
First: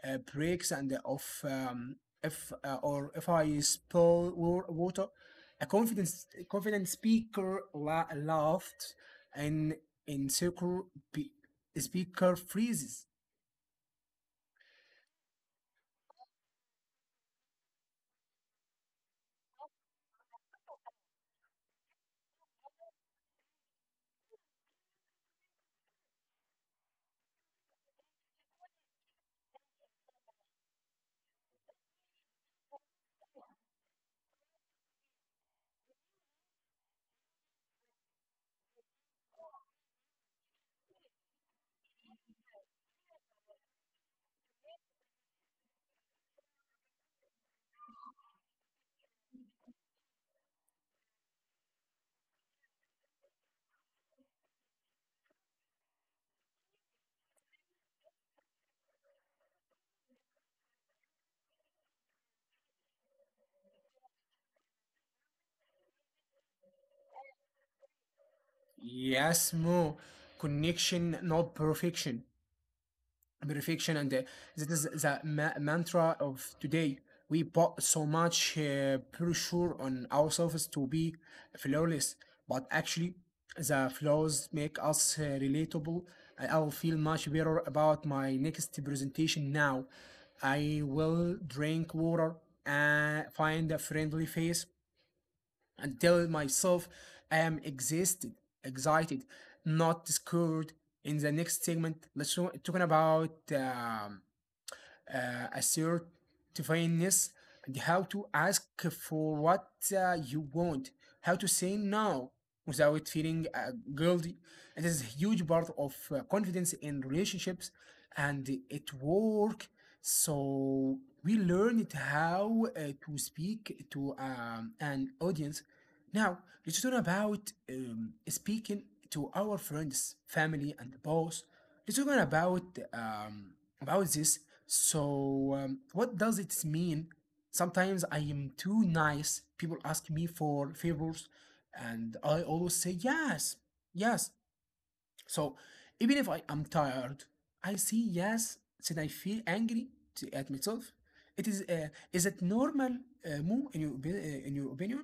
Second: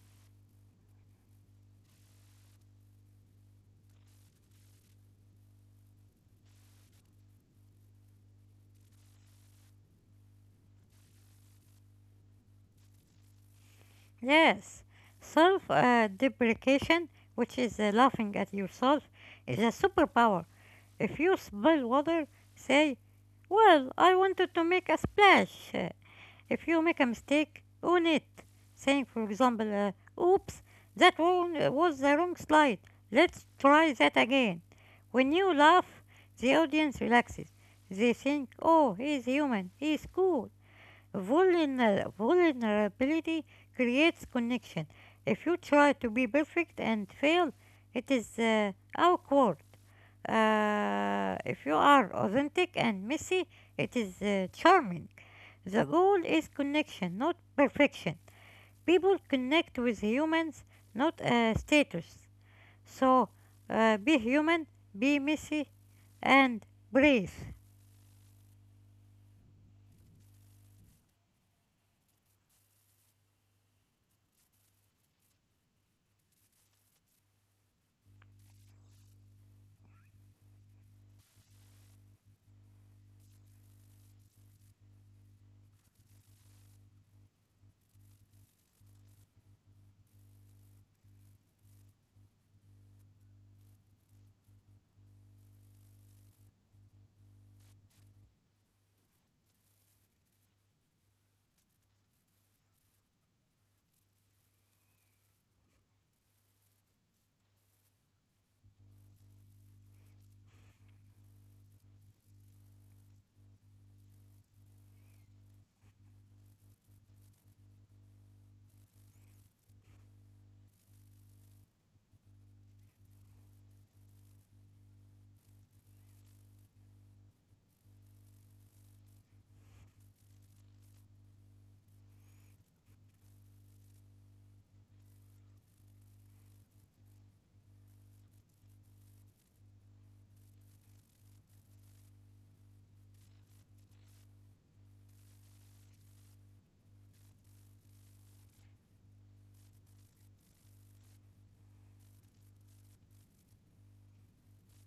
[SPEAKER 1] breaks and of if or if I spill water, a confidence confident speaker laughed and in circle speaker freezes.
[SPEAKER 2] Yes, self deprecation, which is laughing at yourself, is a superpower. If you spill water, say, "Well, I wanted to make a splash." If you make a mistake, own it. Saying, for example, "Oops, that one was the wrong slide. Let's try that again." When you laugh, the audience relaxes. They think, "Oh, he's human, he's cool." Vulnerability creates connection. If you try to be perfect and fail, it is awkward. If you are authentic and messy, it is charming. The goal is connection, not perfection. People connect with humans, not status. So be human, be messy, and breathe.
[SPEAKER 1] Yes, more connection, not perfection. Perfection and that is the mantra of today. We put so much pressure on ourselves to be flawless, but actually the flaws make us relatable. I- I'll feel much better about my next presentation now. I will drink water and find a friendly face and tell myself I am exhausted, excited, not scared. In the next segment, let's talking about assertiveness, and how to ask for what you want, how to say no without feeling guilty. It is a huge part of confidence in relationships and at work. So we learned how to speak to an audience. Now let's talk about speaking to our friends, family, and boss. Let's talk um, about this. So, what does it mean? Sometimes I am too nice. People ask me for favors, and I always say yes, yes. So, even if I am tired, I say yes, then I feel angry to, at myself. It is it normal, Mo, in in your opinion?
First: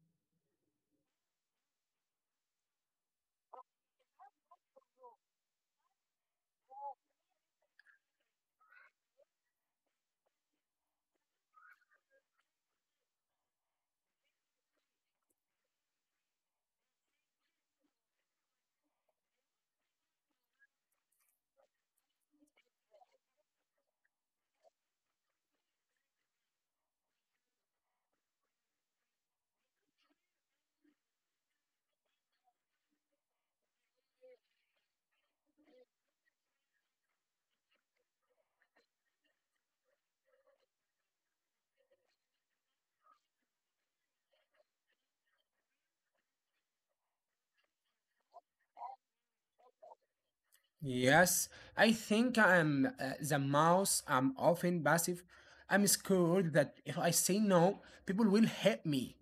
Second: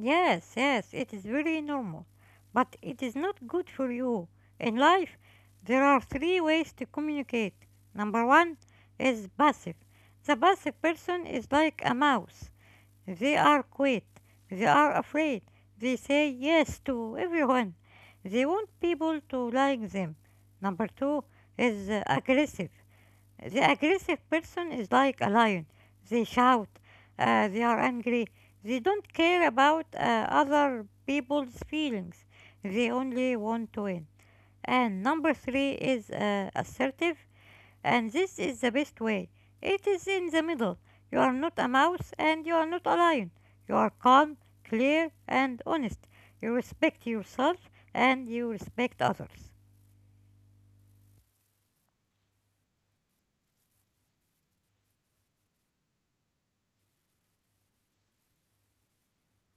[SPEAKER 2] Yes, yes, it is very normal. But it is not good for you. In life, there are three ways to communicate. Number one is passive. The passive person is like a mouse. They are quiet. They are afraid. They say yes to everyone. They want people to like them. Number two is aggressive. The aggressive person is like a lion. They shout, they are angry, they don't care about other people's feelings. They only want to win. And number three is assertive, and this is the best way. It is in the middle. You are not a mouse and you are not a lion. You are calm, clear, and honest. You respect yourself and you respect others.
[SPEAKER 1] Yes, I think I'm the mouse. I'm often passive. I'm scared that if I say no, people will hate me.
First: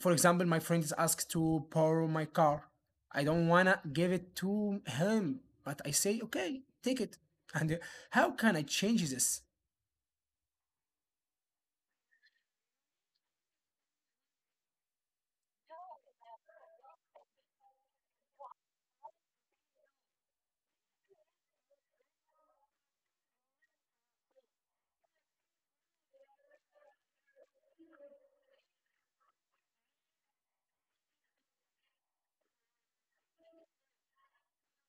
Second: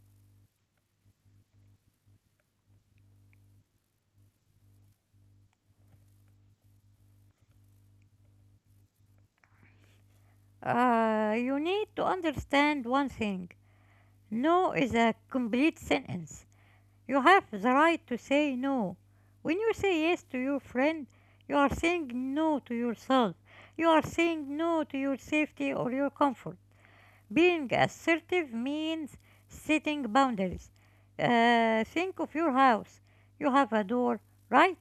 [SPEAKER 1] For example, my friend is asked to borrow my car. I don't wanna give it to him, but I say, okay, take it. And how can I change this?
[SPEAKER 2] You need to understand one thing. No is a complete sentence. You have the right to say no. When you say yes to your friend, you are saying no to yourself. You are saying no to your safety or your comfort. Being assertive means setting boundaries. Think of your house. You have a door, right?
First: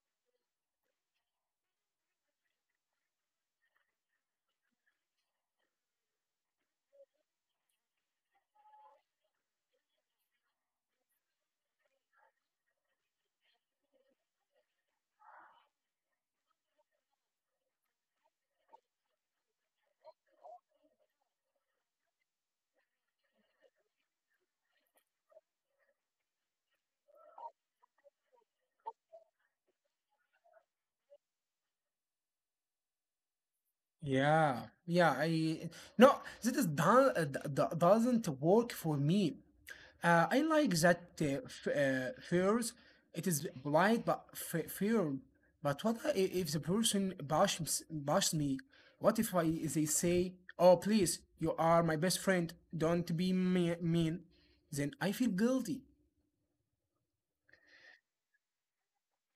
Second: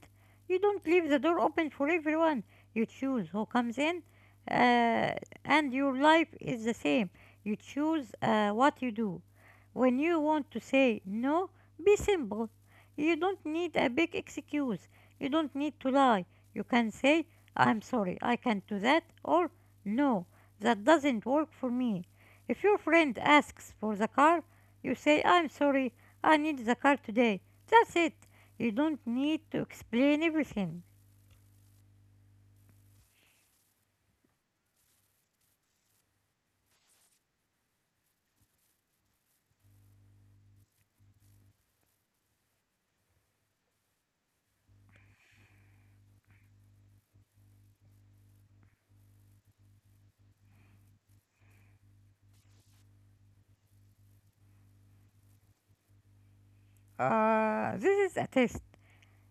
[SPEAKER 2] You don't leave the door open for everyone. You choose who comes in, uh, and your life is the same. You choose what you do. When you want to say no, be simple. You don't need a big excuse. You don't need to lie. You can say, "I'm sorry, I can't do that," or "no, that doesn't work for me." If your friend asks for the car, you say, "I'm sorry, I need the car today." That's it. You don't need to explain everything.
[SPEAKER 1] Yeah, yeah. I no, that is done, doesn't work for me. I like that fears. It is polite, but fear. But what if the person bashes me? What if I they say, "Oh, please, you are my best friend. Don't be mean." Then I feel guilty.
[SPEAKER 2] This is a test.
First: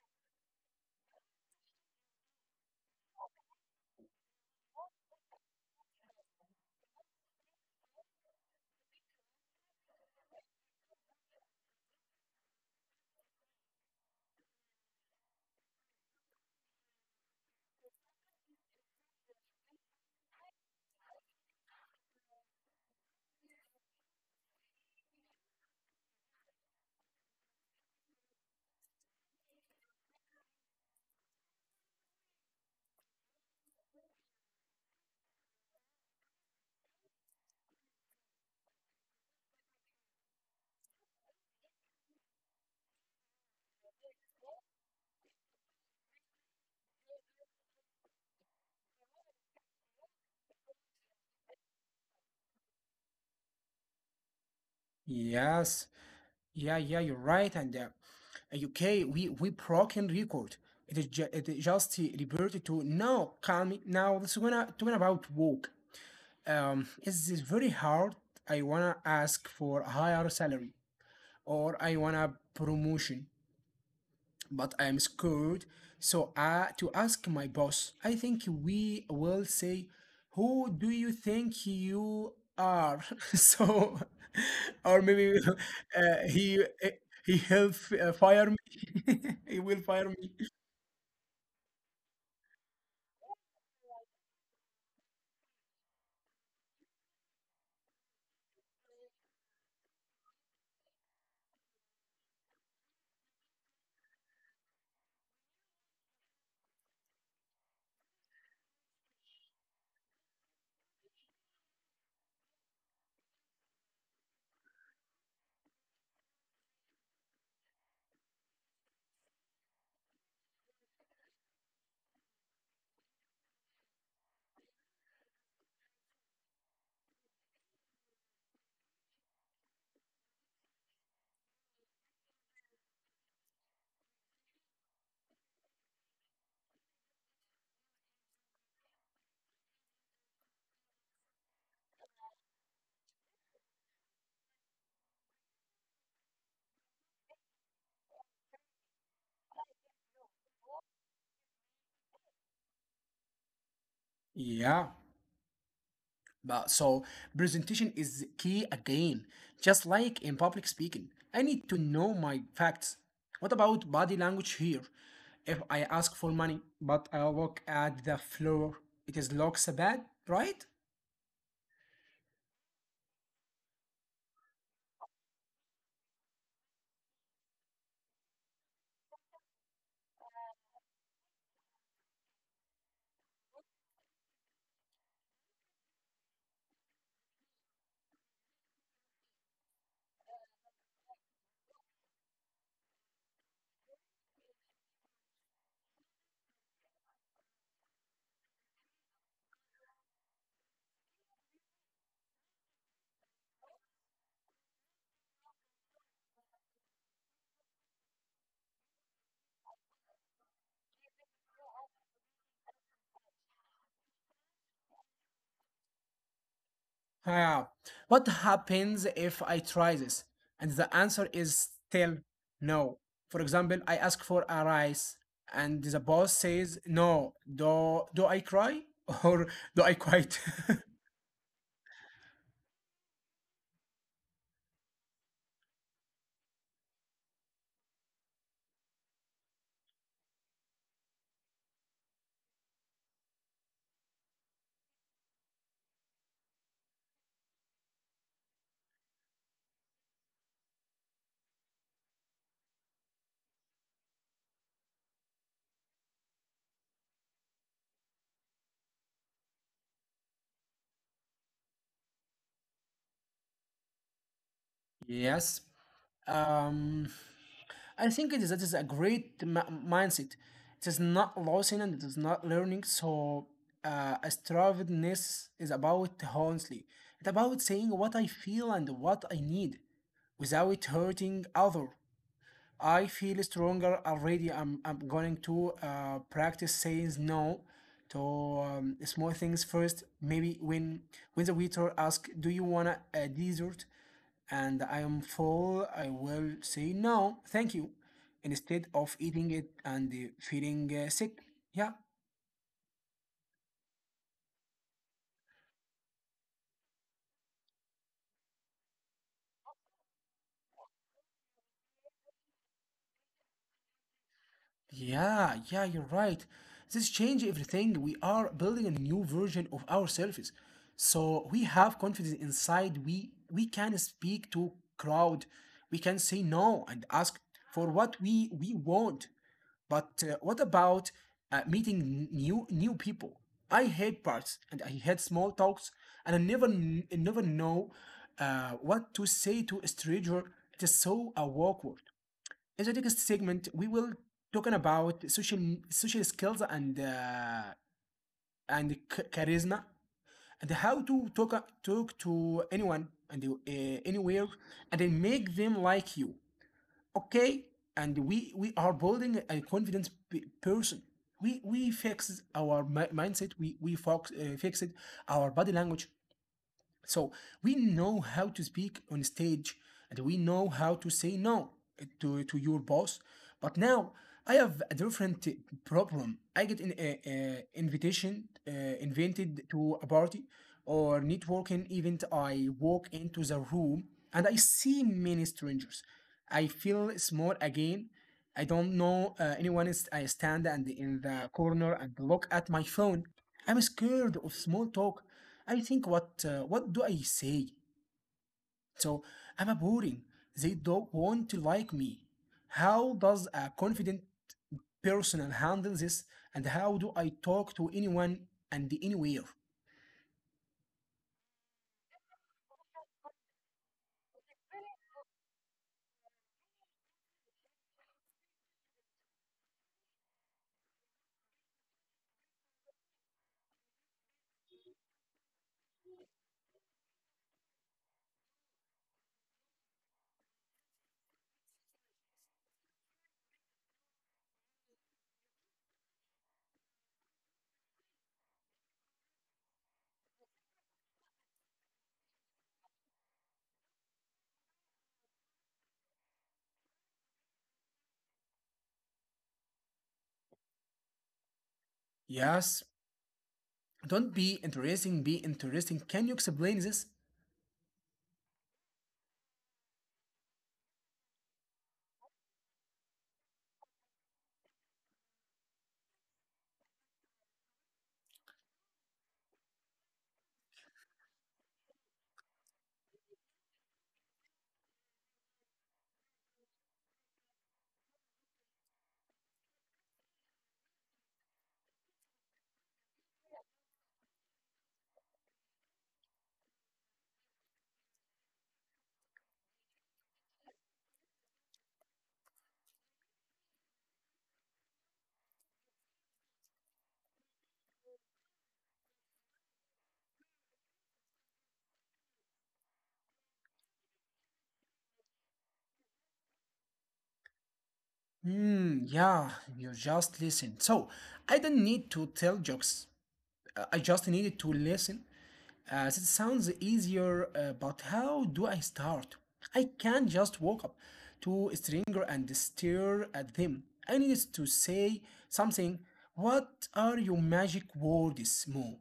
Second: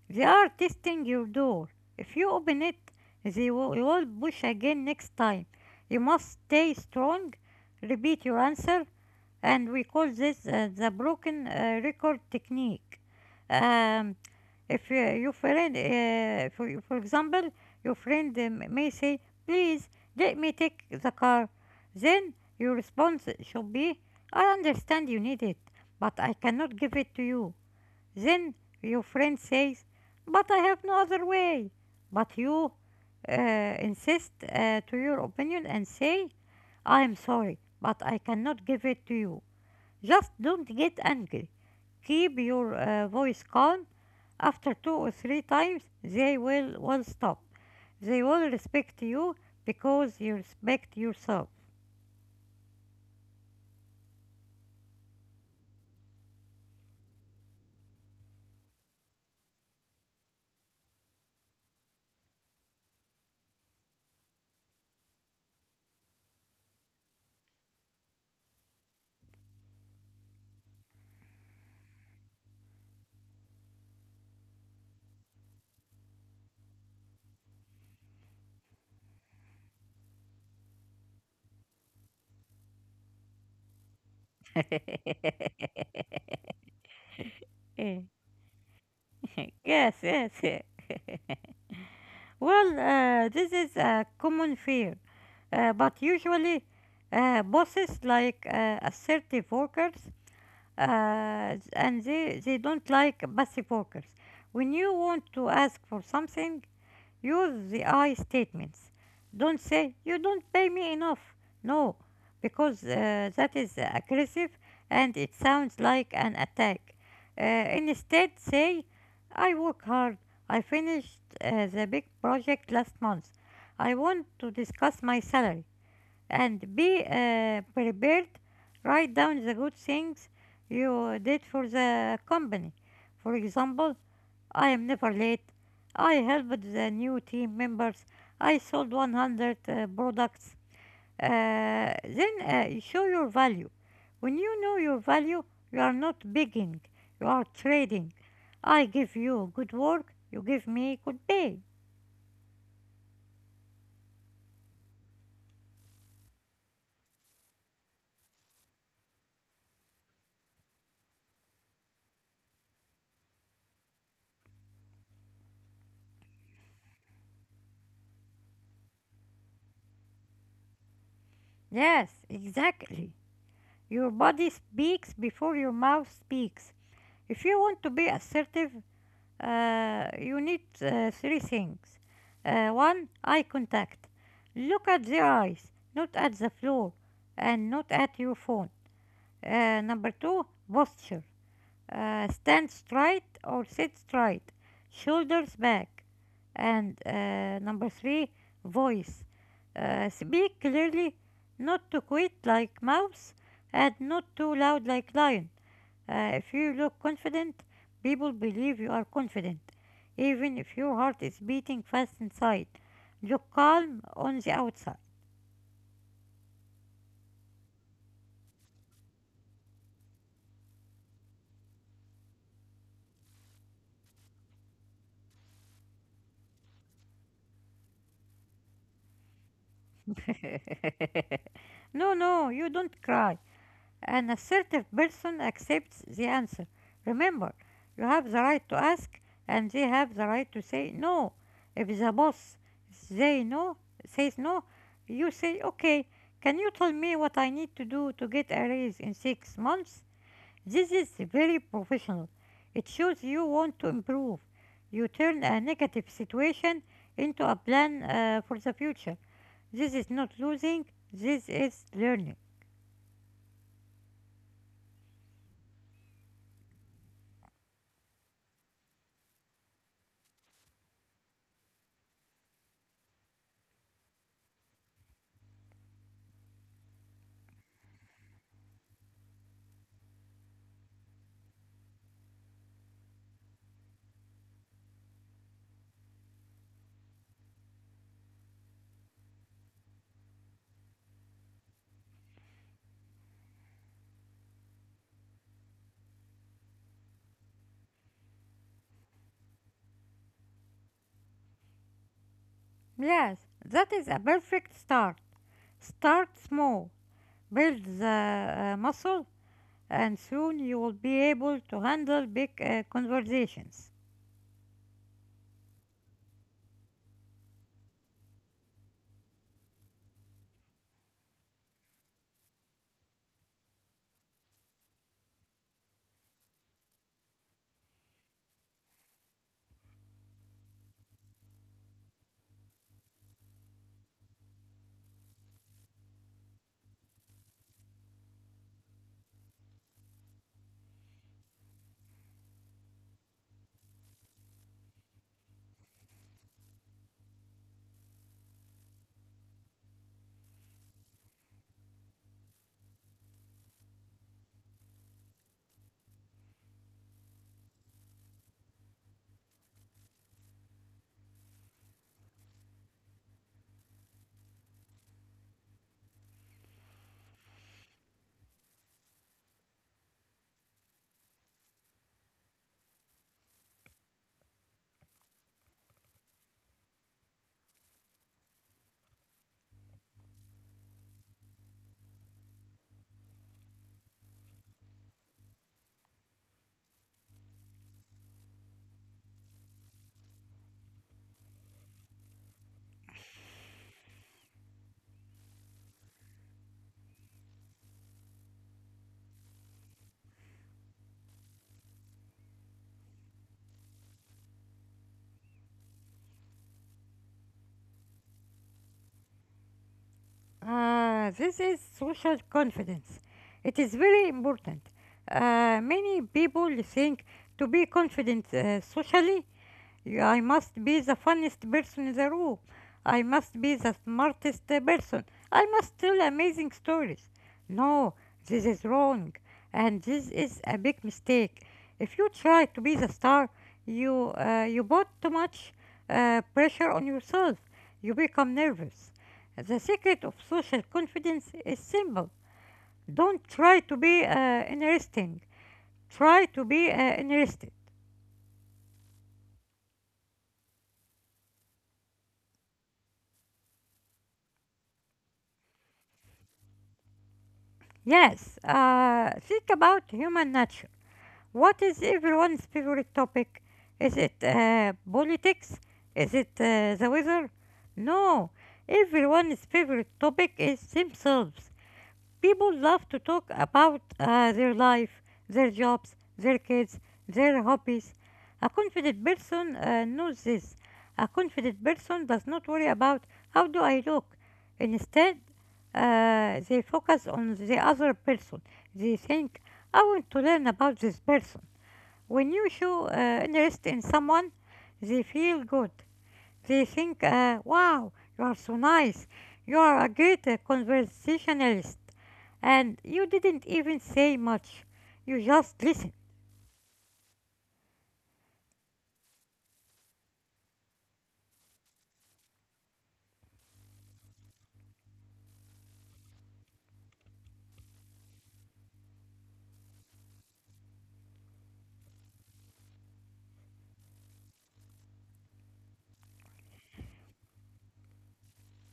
[SPEAKER 2] They are testing your door. If you open it, you will push again next time. You must stay strong, repeat your answer, and we call this the broken record technique. Um, If for example, your friend may say, "please let me take the car," then your response should be, "I understand you need it, but I cannot give it to you." Then your friend says, "but I have no other way." But you uh, insist to your opinion and say, "I am sorry, but I cannot give it to you." Just don't get angry. Keep your voice calm. After 2 or 3 times, they will won't stop. They will respect you because you respect yourself.
[SPEAKER 1] Yes, yeah, yeah, you're right. And UK, we broken record. It is it is just reverted to now. Calm. It. Now let's gonna talking about work. Is this very hard? I wanna ask for a higher salary or I wanna promotion but I'm scared. So to ask my boss, I think we will say, "Who do you think you are?" So, or maybe uh, he he will fire me. He will
[SPEAKER 2] Yes,
[SPEAKER 1] fire
[SPEAKER 2] yes.
[SPEAKER 1] me.
[SPEAKER 2] Well, this is a common fear, but usually bosses like assertive workers and they don't like passive workers. When you want to ask for something, use the I statements. Don't say, "you don't pay me enough." No, because that is aggressive and it sounds like an attack. Instead, say, "I work hard. I finished the big project last month. I want to discuss my salary," and be prepared. Write down the good things you did for the company. For example, "I am never late. I helped the new team members. I sold 100 products." Uh, then you show your value. When you know your value, you are not begging, you are trading. I give you good work, you give me good pay.
[SPEAKER 1] Yeah. But so presentation is key again, just like in public speaking. I need to know my facts. What about body language here? If I ask for money, but I look at the floor, it is looks bad, right?
[SPEAKER 2] Yes, exactly. Your body speaks before your mouth speaks. If you want to be assertive, you need 3 things. One, eye contact. Look at their eyes, not at the floor, and not at your phone. Number two, posture. Stand straight or sit straight, shoulders back. And number three, voice. Speak clearly, not too quiet like mouse, and not too loud like lion. If you look confident, people believe you are confident, even if your heart is beating fast inside. Look calm on the outside.
[SPEAKER 1] Yeah. What happens if I try this? And the answer is still no. For example, I ask for a rice and the boss says no. Do do I cry or do I quit?
[SPEAKER 2] No, no, you don't cry. An assertive person accepts the answer. Remember, you have the right to ask and they have the right to say no. If the boss say no, says no, you say, okay, can you tell me what I need to do to get a raise in 6 months? This is very professional. It shows you want to improve. You turn a negative situation into a plan for the future. This is not losing, this is learning.
[SPEAKER 1] Yes. Um, I think it is, that is a great mindset. It is not losing and it is not learning. So, astrovidness is about honestly. It's about saying what I feel and what I need without hurting other. I feel stronger already. I'm going to practice saying no to small things first. Maybe when the waiter asks, "Do you want a dessert?" and I am full, I will say no, thank you, instead of eating it and feeling sick. Yeah.
[SPEAKER 2] Yes, that is a perfect start. Start small, build the muscle, and soon you will be able to handle big conversations.
[SPEAKER 1] Yeah, yeah, you're right. This change everything. We are building a new version of ourselves. So we have confidence inside. We can speak to crowd. We can say no and ask for what we want. But what about meeting new people? I hate parts and I hate small talks and I never never know what to say to a stranger. It is so awkward. In the next segment, we will talking about social skills and charisma and how to talk to anyone and anywhere and then make them like you. Okay, and we are building a confident person. We fix our mindset. We focus, fixed our body language. So we know how to speak on stage, and we know how to say no eh, to your boss. But now I have a different problem. I get an invitation invited to a party or networking event. I walk into the room and I see many strangers. I feel small again. I don't know anyone. Is, I stand and in the corner and look at my phone. I'm scared of small talk. I think what do I say? So I'm a boring. They don't want to like me. How does a confident person handle this? And how do I talk to anyone and anywhere?
[SPEAKER 2] This is social confidence. It is very important. Many people think to be confident socially I must be the funniest person in the room. I must be the smartest person. I must tell amazing stories. No, this is wrong. And this is a big mistake. If you try to be the star, you put too much pressure on yourself. You become nervous. The secret of social confidence is simple. Don't try to be interesting. Try to be interested.
[SPEAKER 1] Yes. Don't be interesting. Be interesting. Can you explain this?
[SPEAKER 2] Yes, think about human nature. What is everyone's favorite topic? Is it politics? Is it the weather? No, everyone's favorite topic is themselves. People love to talk about their life, their jobs, their kids, their hobbies. A confident person knows this. A confident person does not worry about how do I look. Instead, they focus on the other person. They think, I want to learn about this person. When you show interest in someone, they feel good. They think, wow, you are so nice. You are a great conversationalist. And you didn't even say much. You just listened.
[SPEAKER 1] Hmm. Yeah. You just listen. So I don't need to tell jokes. I just needed to listen. That sounds easier, but how do I start? I can't just walk up to a stranger and stare at them. I need to say something. What are your magic words, Mo?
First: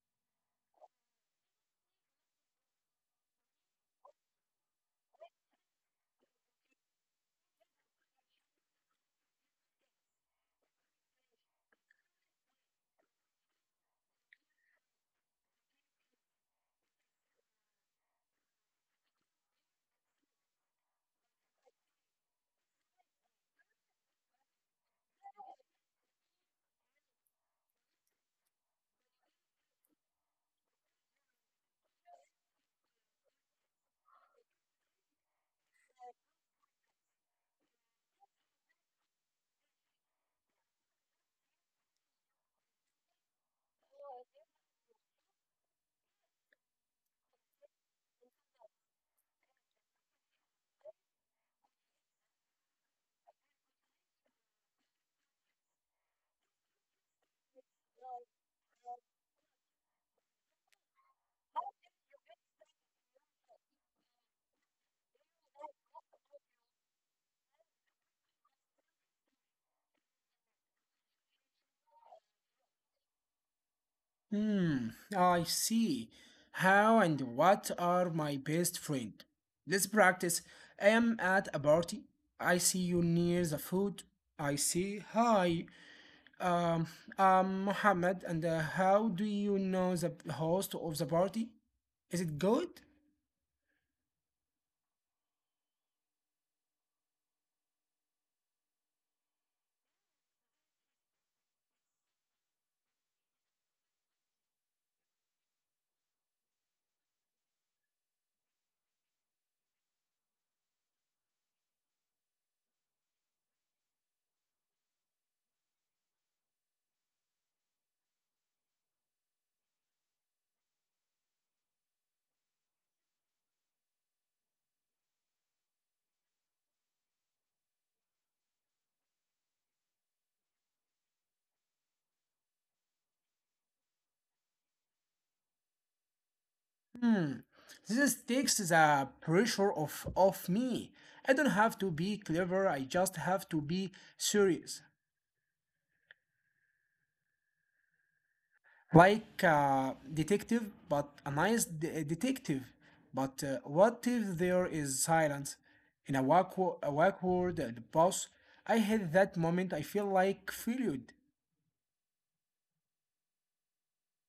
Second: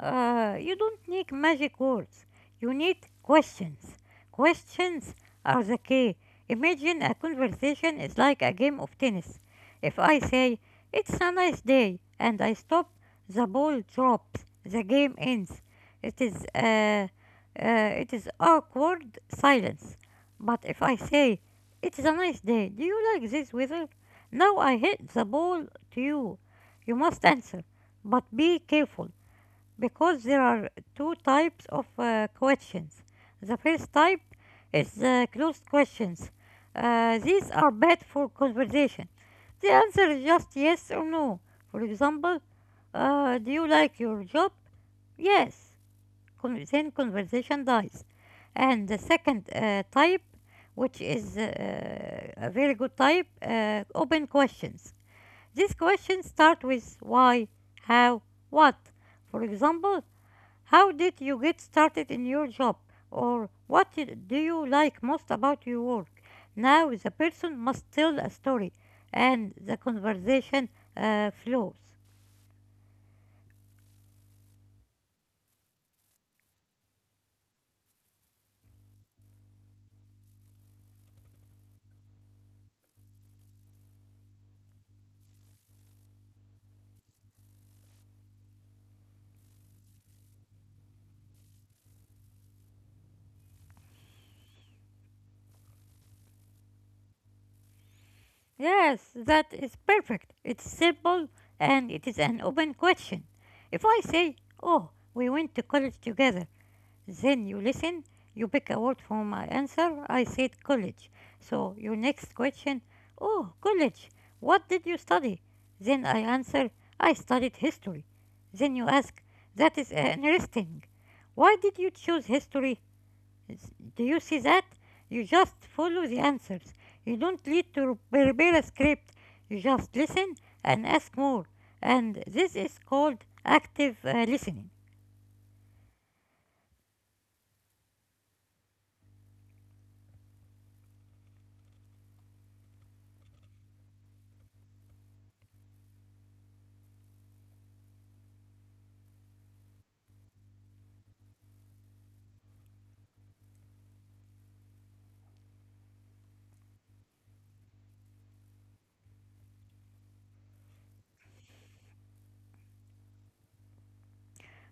[SPEAKER 2] You don't need magic words. You need questions. Questions are the key. Imagine a conversation is like a game of tennis. If I say, it's a nice day, and I stop, the ball drops. The game ends. It is awkward silence. But if I say, it's a nice day, do you like this weather? Now I hit the ball to you. You must answer, but be careful. Because there are two types of questions. The first type is the closed questions. These are bad for conversation. The answer is just yes or no. For example, do you like your job? Yes. Then conversation dies. And the second type, which is a very good type, open questions. These questions start with why, how, what. For example, how did you get started in your job? Or do you like most about your work? Now the person must tell a story and the conversation flows.
[SPEAKER 1] Hmm, I see. How and what are my best friend? Let's practice. I am at a party. I see you near the food. I say hi. Um, Mohammed, and how do you know the host of the party? Is it good?
[SPEAKER 2] Yes, that is perfect. It's simple and it is an open question. If I say, oh, we went to college together, then you listen, you pick a word from my answer. I said college. So your next question, oh, college, what did you study? Then I answer, I studied history. Then you ask, that is interesting. Why did you choose history? Do you see that? You just follow the answers. You don't need to re- prepare a script. You just listen and ask more. And this is called active listening.
[SPEAKER 1] Hmm. This takes the pressure off of me. I don't have to be clever. I just have to be serious, like a detective, but a nice detective. But what if there is silence? In a a awkward pause, I had that moment. I feel like failed.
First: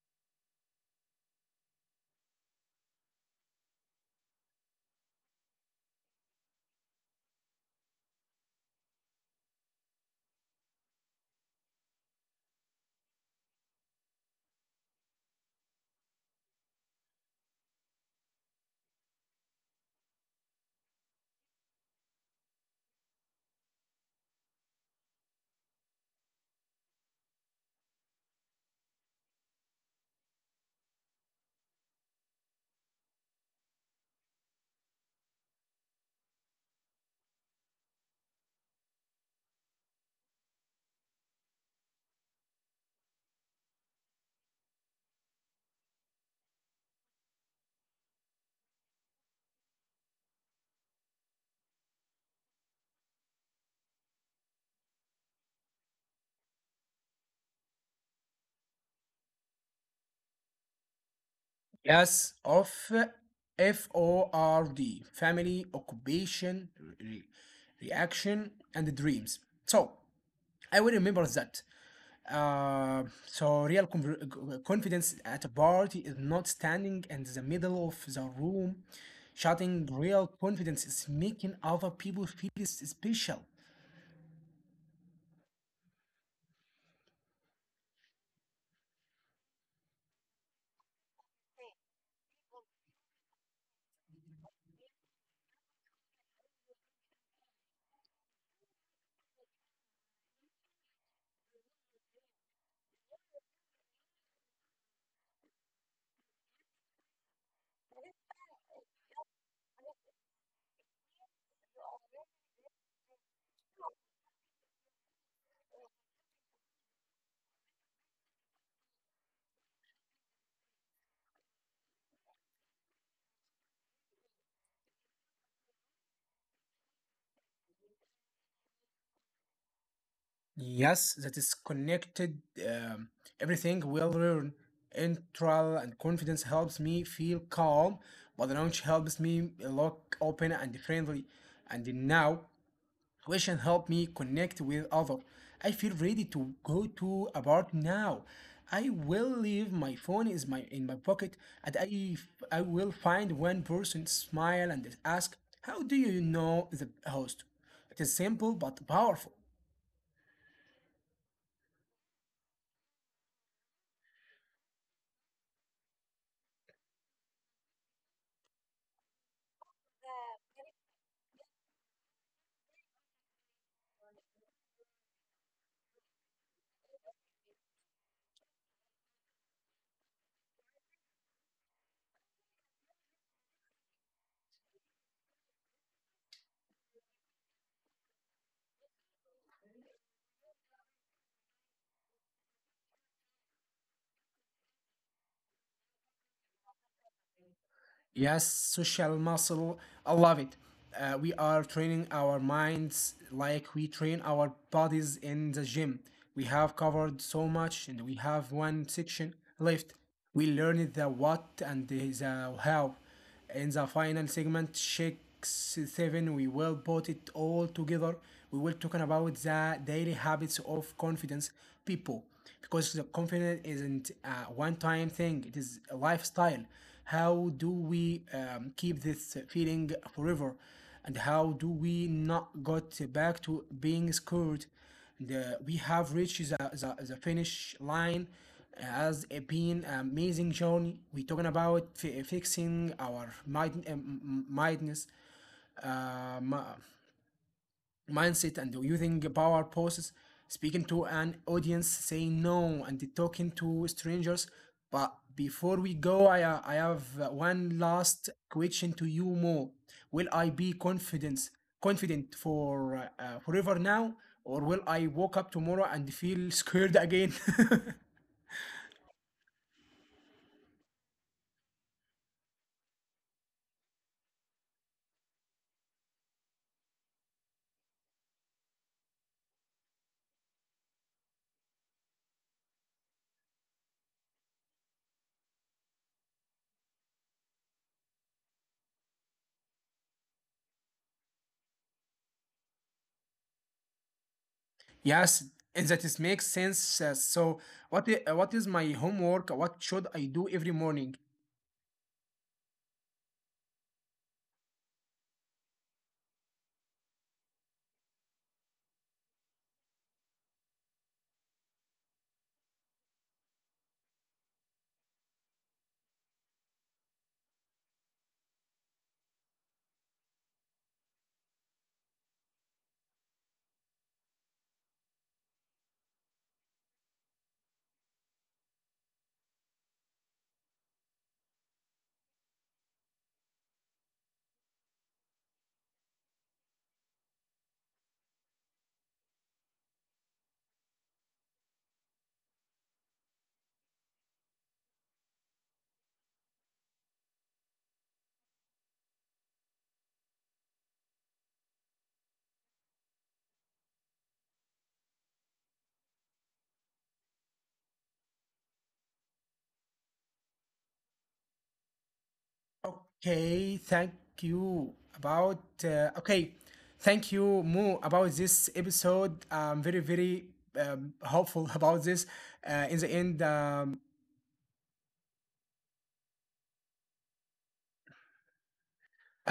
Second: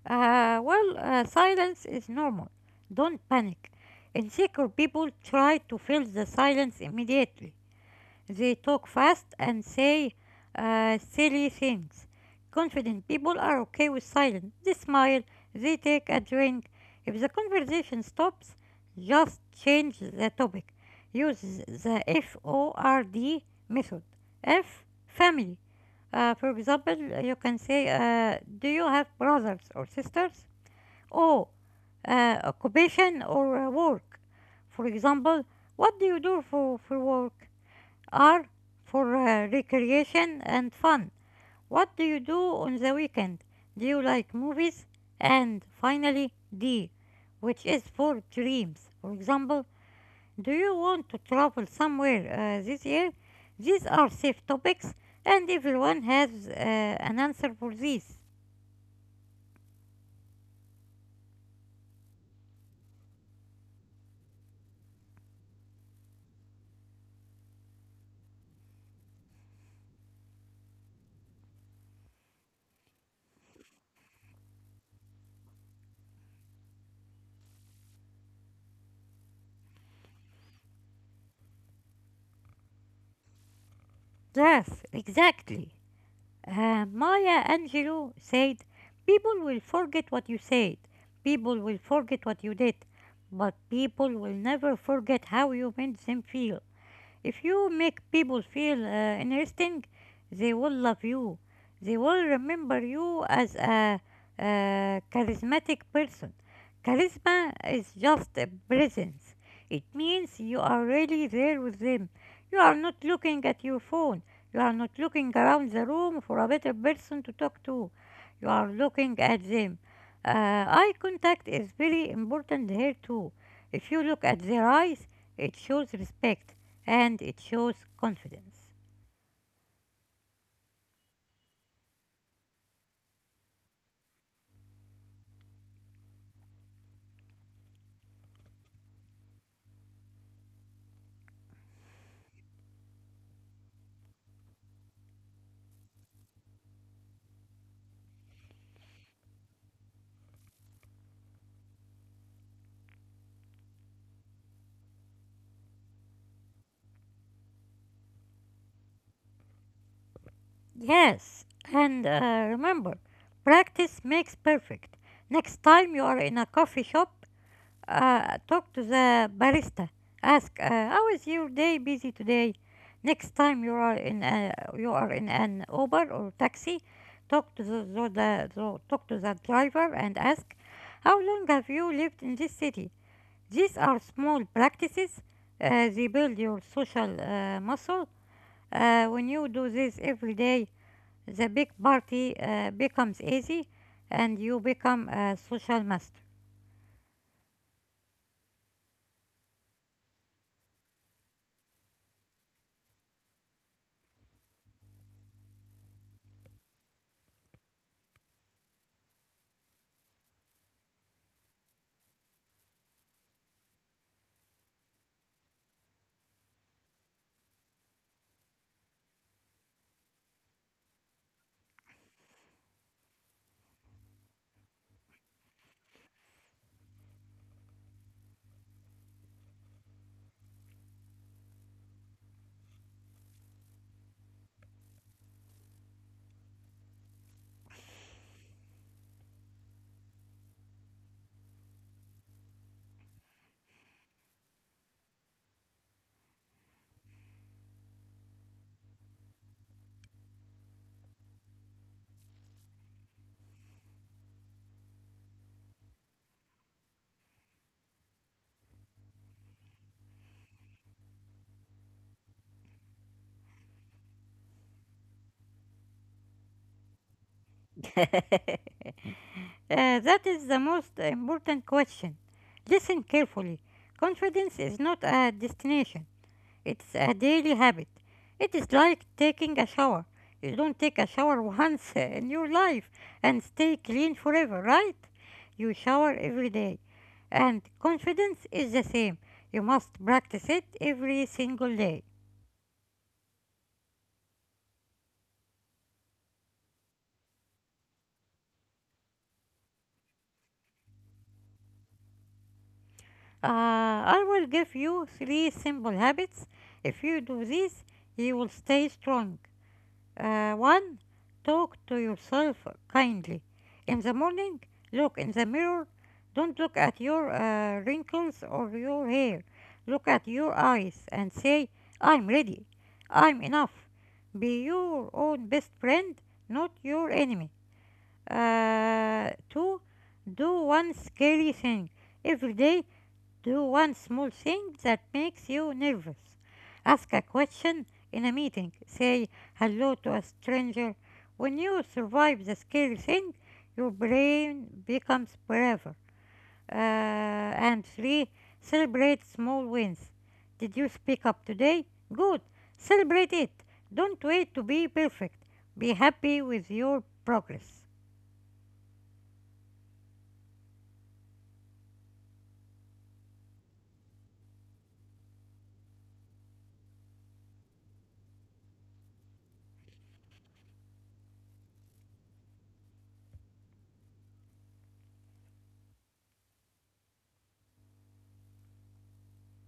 [SPEAKER 2] Silence is normal. Don't panic. Insecure people try to fill the silence immediately. They talk fast and say silly things. Confident people are okay with silence. They smile, they take a drink. If the conversation stops, just change the topic. Use the FORD method. F, family. For example, you can say, do you have brothers or sisters? O, uh, occupation or work. For example, what do you do for work? Are for recreation and fun. What do you do on the weekend? Do you like movies? And finally, D, which is for dreams. For example, do you want to travel somewhere this year? These are safe topics, and everyone has an answer for these.
[SPEAKER 1] Yes, of FORD, family, occupation, re- reaction, and the dreams. So I will remember that. So real confidence at a party is not standing in the middle of the room. Shouting real confidence is making other people feel special.
[SPEAKER 2] Yes, exactly. Maya Angelou said, people will forget what you said, people will forget what you did, but people will never forget how you made them feel. If you make people feel interesting, they will love you. They will remember you as a charismatic person. Charisma is just a presence. It means you are really there with them. You are not looking at your phone. You are not looking around the room for a better person to talk to. You are looking at them. Eye contact is very important here too. If you look at their eyes, it shows respect and it shows confidence.
[SPEAKER 1] Yes, that is connected. Everything will learn. Intral and confidence helps me feel calm, but the knowledge helps me look open and friendly. And now, question help me connect with other. I feel ready to go to about now. I will leave my phone is my in my pocket, and I will find one person smile and ask, "How do you know the host?" It is simple but powerful.
[SPEAKER 2] Yes, and remember, practice makes perfect. Next time you are in a coffee shop, talk to the barista. Ask, "How is your day busy today?" Next time you are in a, you are in an Uber or taxi, talk to the driver and ask, "How long have you lived in this city?" These are small practices. They build your social muscle. When you do this every day, the big party becomes easy and you become a social master.
[SPEAKER 1] Yes, social muscle. I love it. We are training our minds like we train our bodies in the gym. We have covered so much and we have one section left. We learned the what and the how. In the final segment, Sheikh Seven, we will put it all together. We will talking about the daily habits of confidence people, because the confidence isn't a one-time thing. It is a lifestyle. How do we keep this feeling forever, and how do we not got back to being scared? The, we have reached the finish line. As a been amazing journey, we talking about fixing our mind, mindness, uh, mi- mindset, and using power poses, speaking to an audience, saying no, and talking to strangers. But before we go, I have one last question to you, Mo. Will I be confident for forever now, or will I wake up tomorrow and feel scared again?
[SPEAKER 2] That is the most important question. Listen carefully. Confidence is not a destination, it's a daily habit. It is like taking a shower. You don't take a shower once in your life and stay clean forever, right? You shower every day. And confidence is the same. You must practice it every single day.
[SPEAKER 1] Yes, and that is makes sense. So, what what is my homework? What should I do every morning?
[SPEAKER 2] I will give you three simple habits. If you do these, you will stay strong. One, talk to yourself kindly. In the morning, look in the mirror. Don't look at your wrinkles or your hair. Look at your eyes and say, I'm ready. I'm enough. Be your own best friend, not your enemy. Two, do one scary thing every day, do one small thing that makes you nervous. Ask a question in a meeting. Say hello to a stranger. When you survive the scary thing, your brain becomes braver. Uh, and three, celebrate small wins. Did you speak up today? Good. Celebrate it. Don't wait to be perfect. Be happy with your progress.
[SPEAKER 1] Okay, thank you about okay, thank you Mo about this episode. I'm very very hopeful about this. In the end,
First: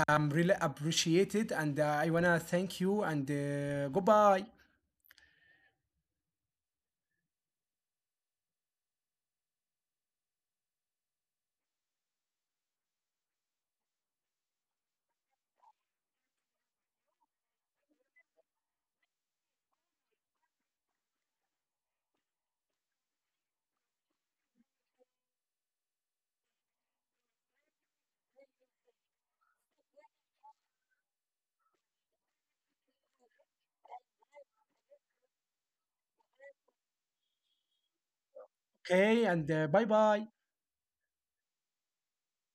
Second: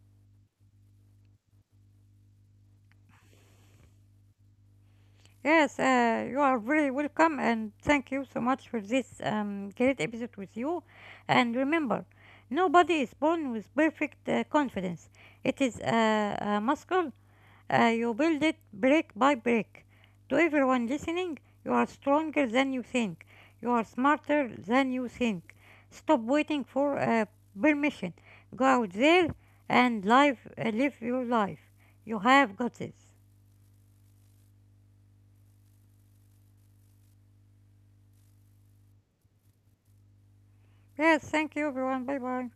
[SPEAKER 1] I'm really appreciated, and I wanna thank you and goodbye.
[SPEAKER 2] Yes, you are very welcome, and thank you so much for this great episode with you. And remember, nobody is born with perfect confidence. It is a muscle. You build it brick by brick. To everyone listening, you are stronger than you think. You are smarter than you think. Stop waiting for permission. Go out there and live your life. You have got this.
[SPEAKER 1] Okay, and bye bye.
[SPEAKER 2] Yes, thank you, everyone. Bye bye.